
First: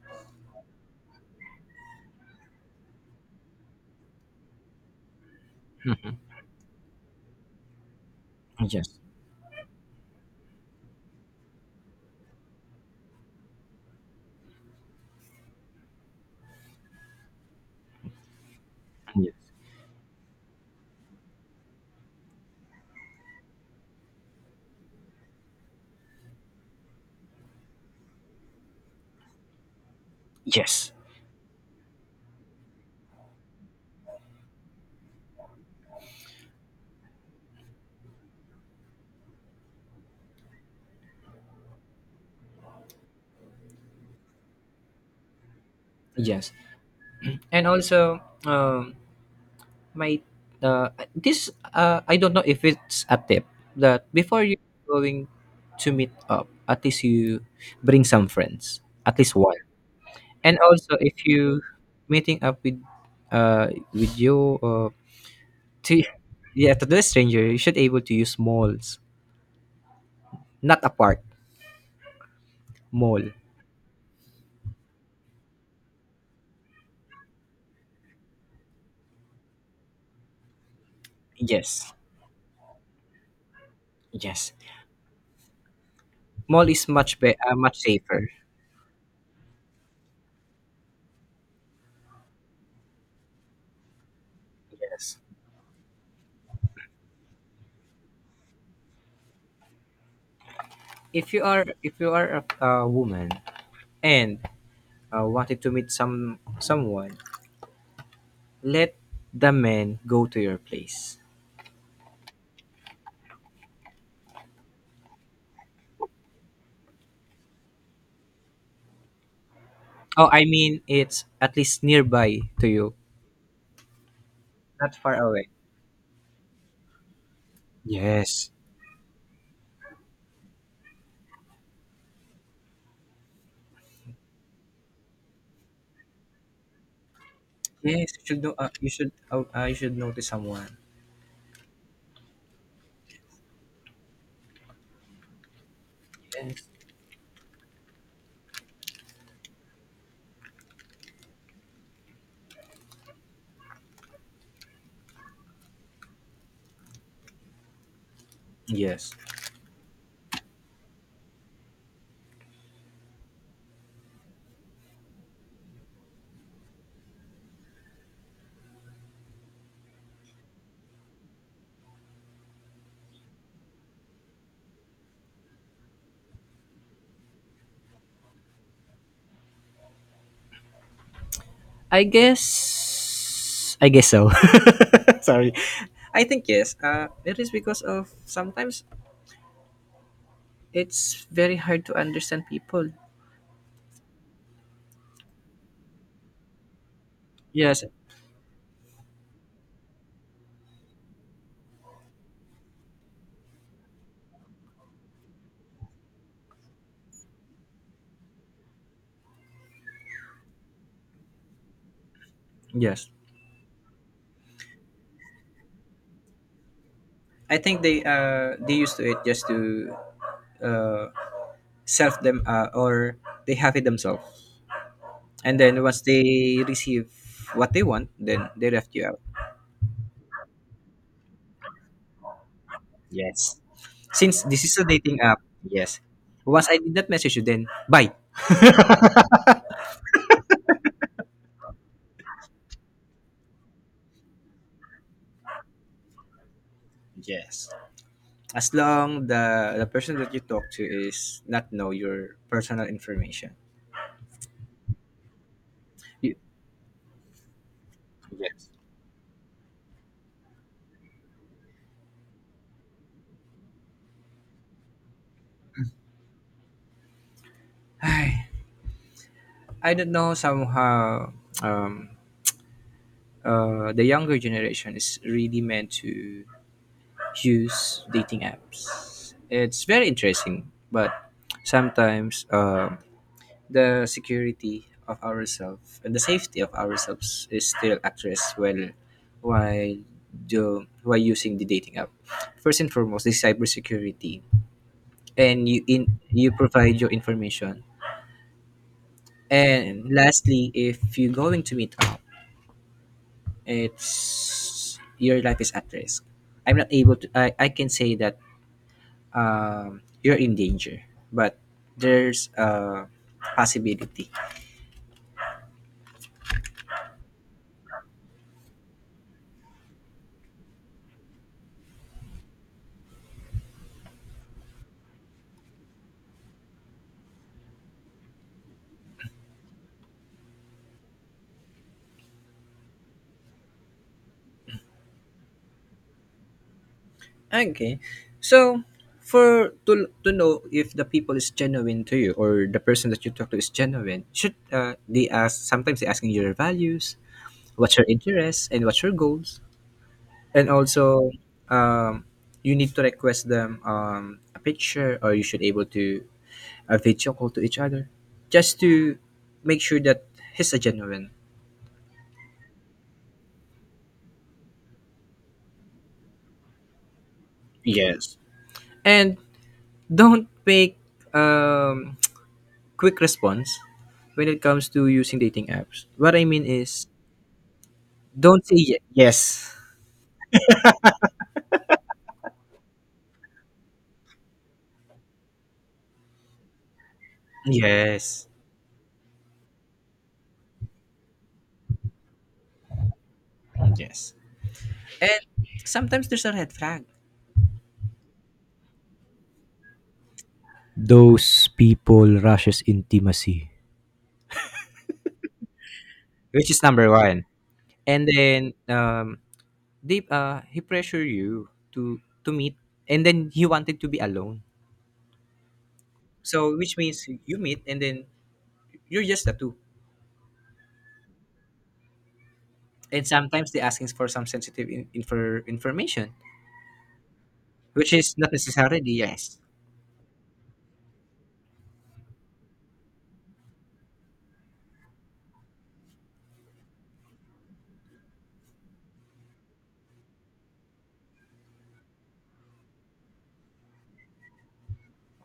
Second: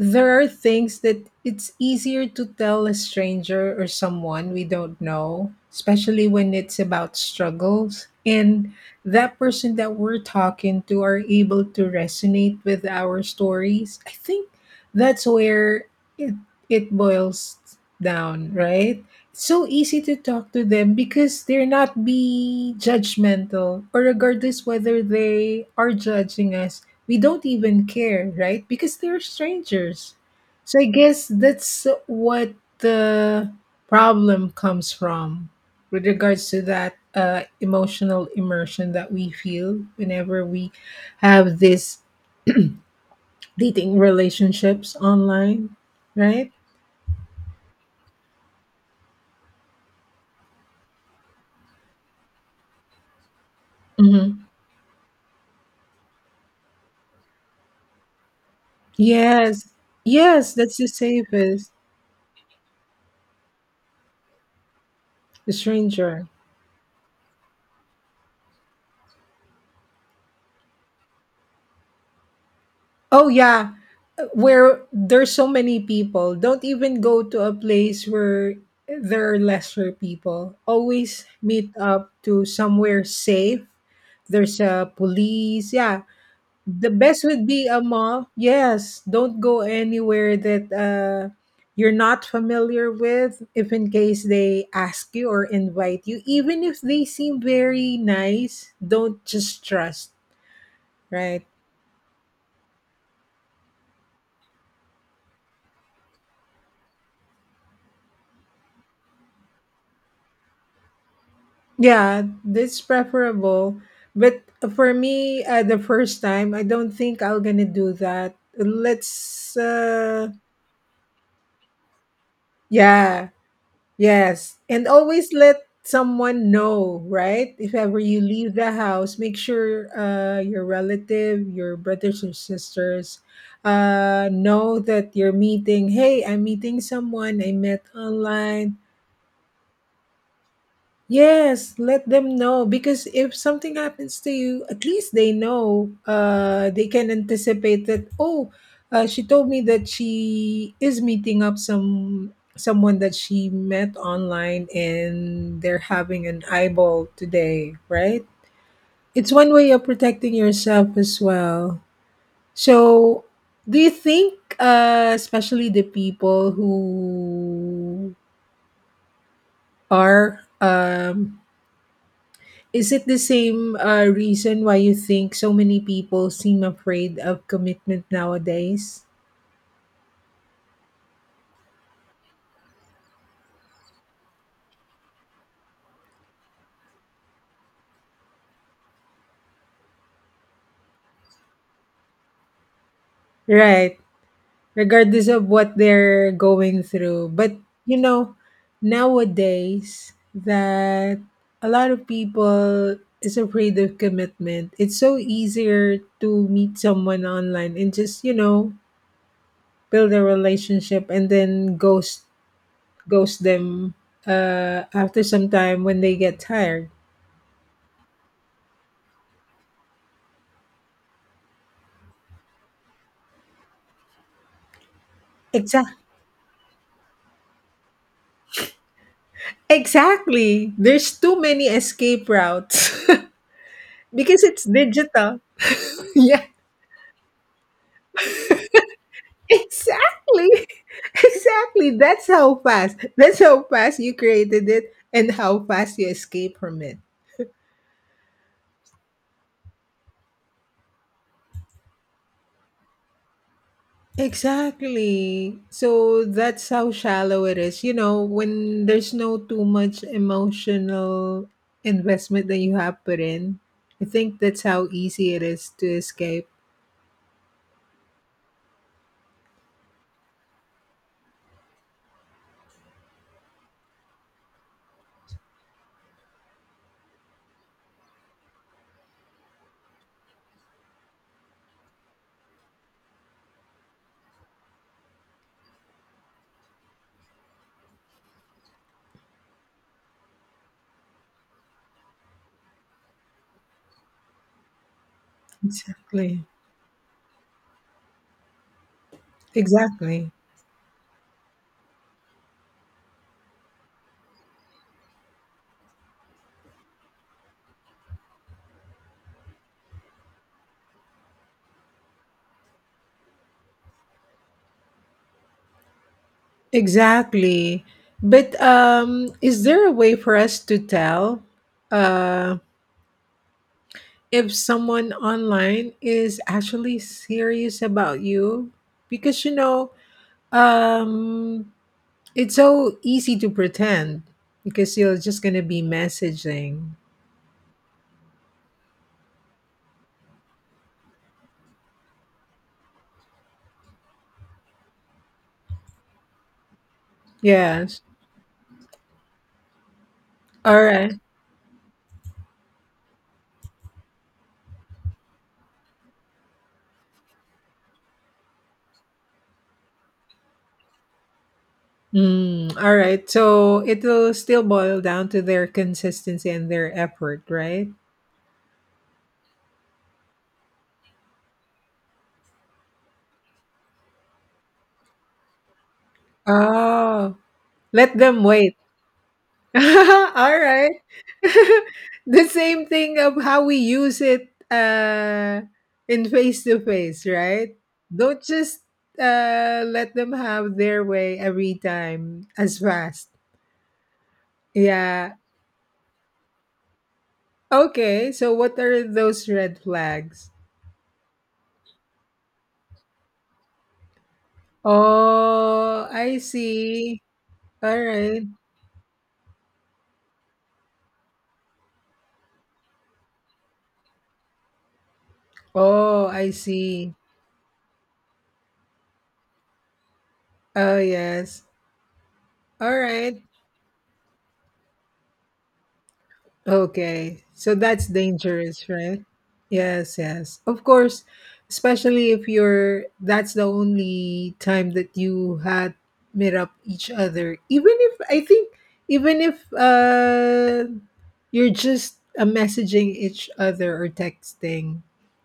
A: there are things that it's easier to tell a stranger or someone we don't know, especially when it's about struggles. And
B: Yes.
A: that person that we're talking to are able to resonate with our stories. I think that's where it, it boils down, right? It's
B: Yes.
A: so easy to talk to them because they're not be judgmental or regardless whether they are judging us, we don't even care, right? Because they're strangers. So I
B: Yes,
A: guess that's what the problem comes from with regards to that emotional immersion that we feel whenever we have these dating relationships online, right?
B: yes, and also, my this, I don't know if it's a tip that
A: Hmm.
B: before you going to meet up, at least you bring some friends, at least one.
A: Yes, yes,
B: And
A: that's the
B: also, if you
A: safest,
B: meeting up with you,
A: the
B: to
A: stranger.
B: yeah, to the stranger, you should able to use malls, not a park, mall.
A: Oh yeah, where there's so many people. Don't even go to a place where there are lesser people. Always meet
B: Yes,
A: up to somewhere safe.
B: yes,
A: There's a police. Yeah,
B: mall is
A: the
B: much
A: best would be
B: much
A: a
B: safer.
A: mall. Yes, don't go anywhere that you're not familiar with. If in case they ask
B: Yes,
A: you or invite you, even if they seem very nice, don't just trust.
B: if you
A: Right.
B: are, if you are a woman and, wanted to meet some someone, let the man go to your place.
A: Yeah, that's preferable. But for me, the first time, I don't think I'm gonna do that. Let's,
B: Oh, I mean it's at least nearby to you,
A: yeah, yes, and
B: not far
A: always
B: away.
A: let someone know, right? If ever you
B: Yes.
A: leave the house, make sure your relative, your brothers or sisters, know that you're meeting. Hey, I'm meeting someone I met
B: Yes, you should know.
A: online.
B: You should. You should notice someone.
A: Yes, let them know because if something happens to you, at least they know.
B: Yes.
A: They can anticipate that. Oh, she told me that she is meeting up someone that she met online, and they're having an eyeball today, right?
B: Yes.
A: It's one way of protecting yourself as well. So, do you think, especially the people who are is it the same reason why you think so many people seem afraid of commitment nowadays?
B: I guess. I guess so. Sorry. I think yes. It is because of sometimes it's very hard to understand people.
A: Right, regardless of what they're going through. But,
B: Yes.
A: you know, nowadays that a lot of people is afraid of commitment. It's so easier to meet someone online and just, you know, build a relationship and then ghost
B: Yes.
A: ghost them after some time when they get tired.
B: I think they, they used to it just to, uh self them, or they have it themselves, and then
A: Exactly.
B: once they receive what they want, then they left you out.
A: Exactly. There's too many escape routes
B: Yes, since
A: because it's
B: this is a dating app.
A: digital.
B: Yes,
A: Yeah.
B: once I did not message you, then bye.
A: Exactly. Exactly. That's how fast. That's how fast you created it and how fast you escape from it.
B: Yes, as long the person that you talk to is not know your personal information.
A: Exactly. So
B: You,
A: that's how shallow it is. You know,
B: yes.
A: when there's no too much emotional investment that you have put in, I think that's how easy it is to escape.
B: I, I don't know somehow, um, the younger generation is really meant to use dating apps. It's very interesting, but sometimes, the security of ourselves and the safety of ourselves is still at risk while, do while using the dating app. First and foremost is cybersecurity, and you, in,
A: Exactly.
B: you provide your information. And
A: Exactly.
B: lastly, if you're going to meet up, it's, your life is at risk. I'm not able to. I can say that, you're in danger, but there's a possibility.
A: Exactly. But is there a way for us to tell uh, if someone online is actually serious about you? Because, you know, um, it's so easy to pretend because you're just going to be messaging.
B: Okay, so for to know if the people is genuine to you, or the person that you talk to is genuine, should, they ask? Sometimes they asking your values, what's
A: Yes.
B: your interests, and what's your goals, and
A: All right.
B: also, um, you need to request them, a picture, or you should able to a video call to each other, just to make sure that he's a genuine.
A: Mm, all right. So it'll still boil down to their consistency and their effort, right?
B: Yes. And don't fake, um, quick response when it comes to using dating apps. What I mean is,
A: Oh, let them
B: don't
A: wait.
B: say yes.
A: All right. The same thing of how we use it in face to face, right? Don't
B: Yes.
A: just let them have their way every time as fast.
B: Yes.
A: Yeah.
B: And sometimes there's a red flag.
A: Okay. So, what are those red flags?
B: Those people rushes intimacy,
A: Oh, I
B: which is number
A: see.
B: one.
A: All
B: And
A: right.
B: then, they, he pressure you to meet, and then he wanted to be alone.
A: Oh, I
B: So which
A: see.
B: means you meet, and then you're just the two.
A: Oh, yes. All
B: And
A: right.
B: sometimes they asking for some sensitive, in, infor, information,
A: Okay, so that's
B: which is not
A: dangerous,
B: necessarily,
A: right?
B: yes.
A: Yes, yes. Of course, especially if you're that's the only time that you had met up each other. Even if I think even if you're just messaging each other or texting,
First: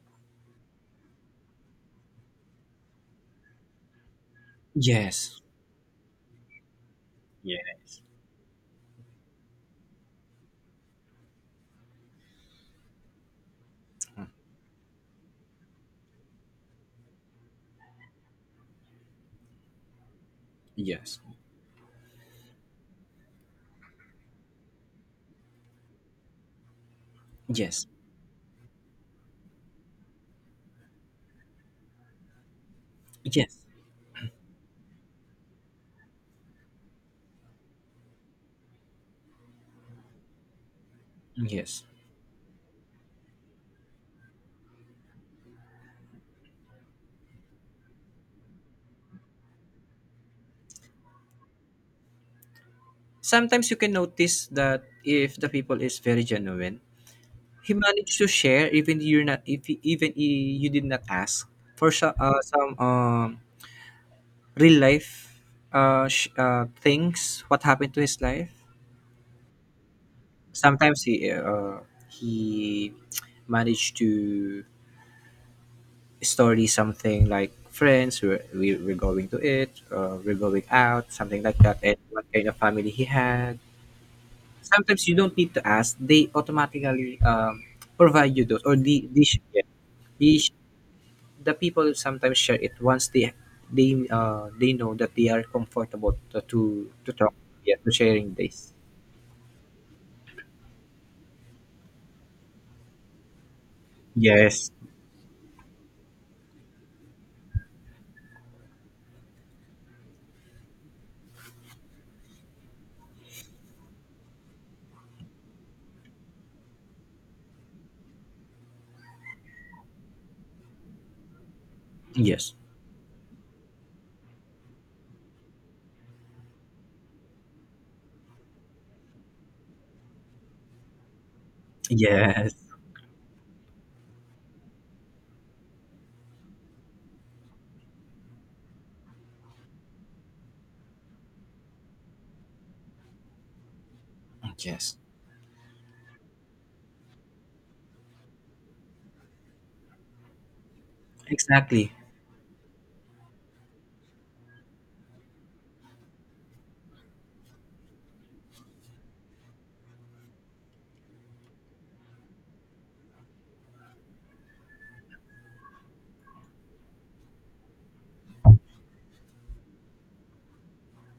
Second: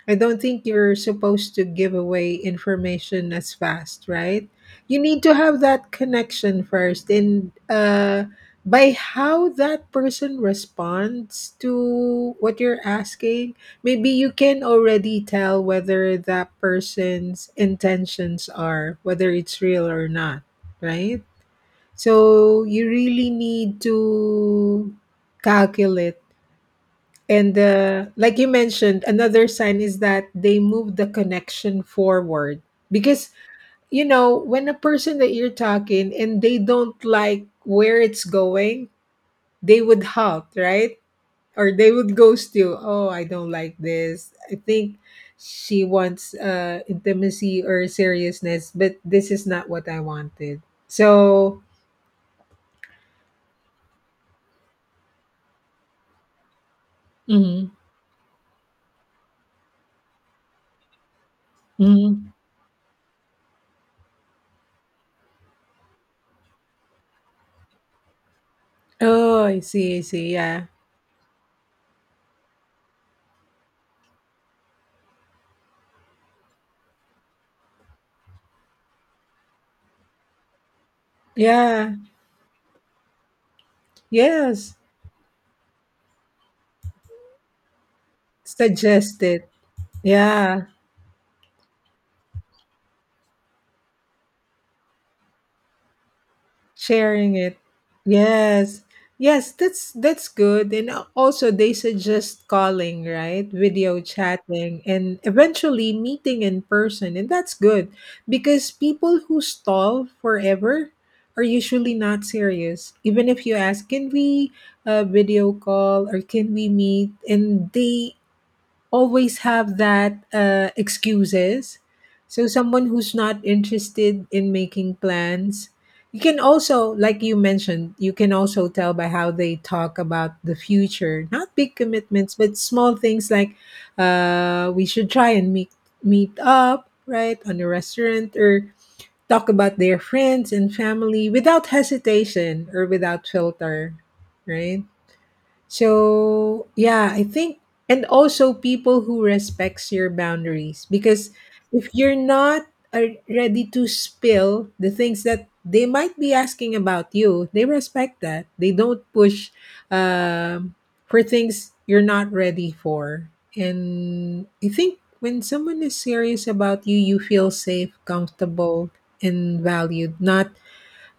A: I don't think you're supposed to give away information as fast, right? You need to
B: Yes.
A: have that connection first, and
B: Yes.
A: by how that person responds to what you're asking, maybe
B: Mm.
A: you can already tell whether that person's intentions are, whether it's real or not,
B: Yes.
A: right? So you really need to calculate. And
B: Yes.
A: like you mentioned, another sign is that they move the connection forward because
B: Yes.
A: you know when a person that you're talking and they don't like where it's going, they would hop, right? Or
B: Yes.
A: they would ghost you. Oh, I don't like this. I think she wants intimacy or seriousness, but this is not what I wanted. So,
B: Sometimes you can notice that if the people is very genuine,
A: mhm,
B: he managed to share even you're not, if even you did not ask for, so,
A: mhm.
B: some, real life, uh, things what happened to his life.
A: Oh, I see, I see. Yeah.
B: Sometimes he, he managed to story something like, friends we're, we, we're going to it, we're going out, something like that,
A: Yeah.
B: and what kind of family he had.
A: Yes.
B: Sometimes you don't need to ask, they automatically, provide you those, or the
A: Suggest
B: they,
A: it.
B: they sh-
A: Yeah.
B: the people sometimes share it once they, they know that they are comfortable to, to talk.
A: Sharing it.
B: Yeah, to sharing this.
A: Yes. Yes, that's good, and also they suggest calling, right, video
B: Yes.
A: chatting and eventually meeting in person, and that's good because people who stall forever are usually not serious even if you ask can we video call or can we meet and they always have that excuses. So
B: Yes.
A: someone who's not interested in making plans, you can also, like you mentioned, you can also tell by how they talk about the future. Not big commitments,
B: Yes.
A: but small things like we should try and meet up, right, on a restaurant or talk about their friends and family without hesitation or without filter, right?
B: Yes.
A: So, yeah, I think and also people who respects your boundaries because
B: Exactly.
A: if you're not ready to spill the things that they might be asking about you, they respect that. They don't push um, for things you're not ready for. And I think when someone is serious about you, you feel safe, comfortable, and valued, not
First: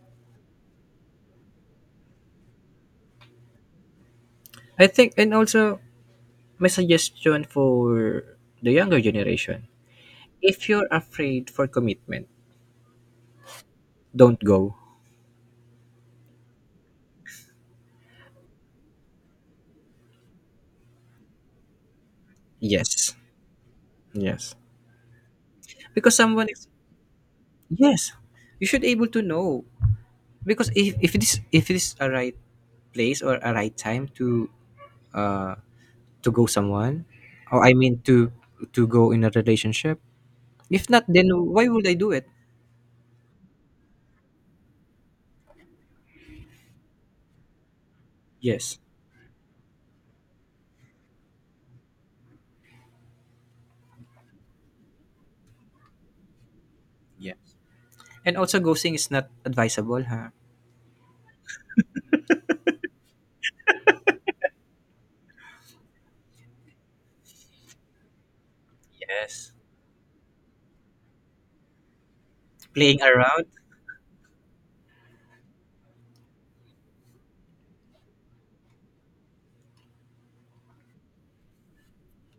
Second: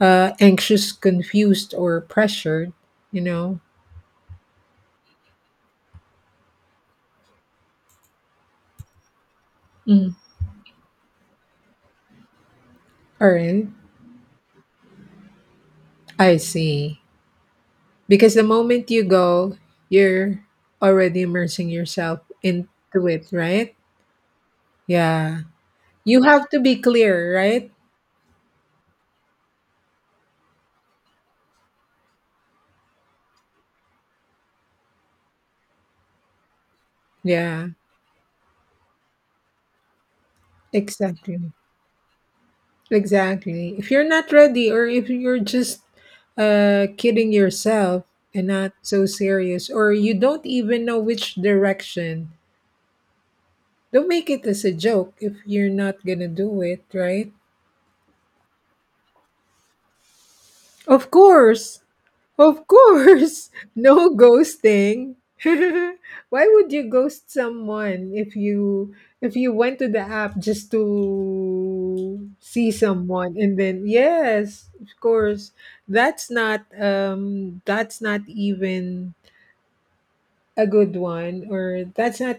A: anxious, confused, or pressured, you know?
B: I think, and also my suggestion for the younger generation, if you're afraid for commitment,
A: All right.
B: don't go.
A: I see. Because the moment you go, you're already immersing yourself into
B: Yes.
A: it, right?
B: Yes,
A: Yeah.
B: because
A: You
B: someone
A: have to
B: is,
A: be clear, right?
B: yes, you should able to know, because if it is, if it is a right place or a right time to, uh, to go someone, or
A: Yeah.
B: I mean to go in a relationship. If not, then
A: Exactly.
B: why would I do it?
A: Exactly. If you're not ready or if you're just kidding yourself and not
B: Yes.
A: so serious or you don't even know which direction, don't make it as a joke if you're not going to do it, right?
B: Yes, and also ghosting is not advisable, huh?
A: Of course. Of course, no ghosting. Why would you ghost someone if you
B: Yes,
A: went to the app just to see
B: playing
A: someone
B: around.
A: and then yes, of course, that's not even a good one or that's not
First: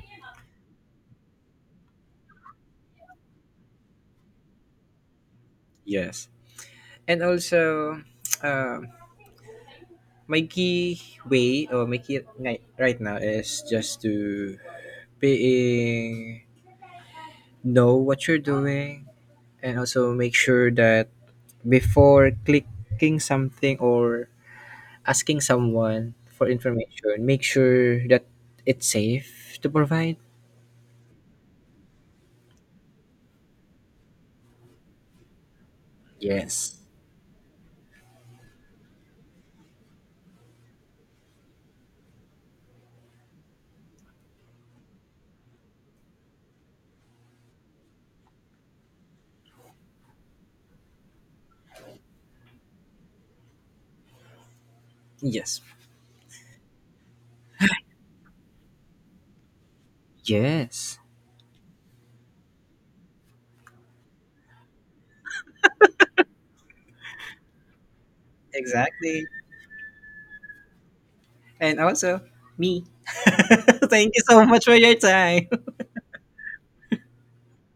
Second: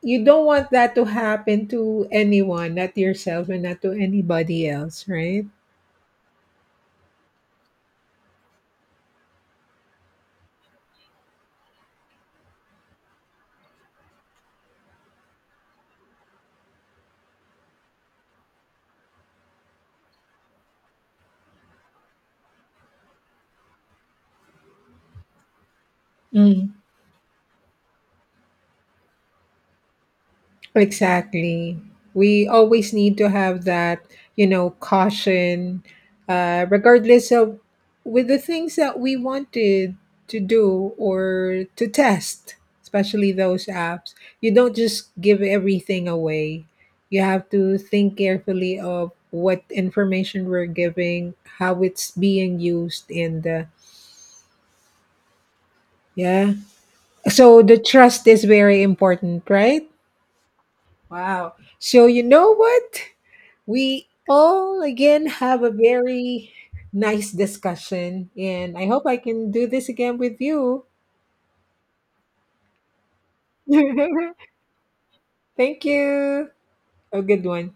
A: you don't want that to happen to anyone, not yourself and not to anybody else, right?
B: Yes, and also, uh, my key way, or my right now is just to being know what you're doing. And also make sure that before clicking something or asking someone for
A: Mm.
B: information, make sure that it's safe to provide.
A: Exactly. We always need to have that, you know, caution,
B: Yes.
A: regardless of with the things that we wanted to do or to test, especially those apps. You don't just give everything away. You have to think carefully of what information we're giving, how it's being used, and
B: Yes.
A: yeah. So the trust is very important, right?
B: Yes.
A: Wow. So you know what? We all again have a very nice discussion, and I hope I
B: Exactly.
A: can do this again with you.
B: And also me. Thank you so much for your time.
A: Thank you. A good one.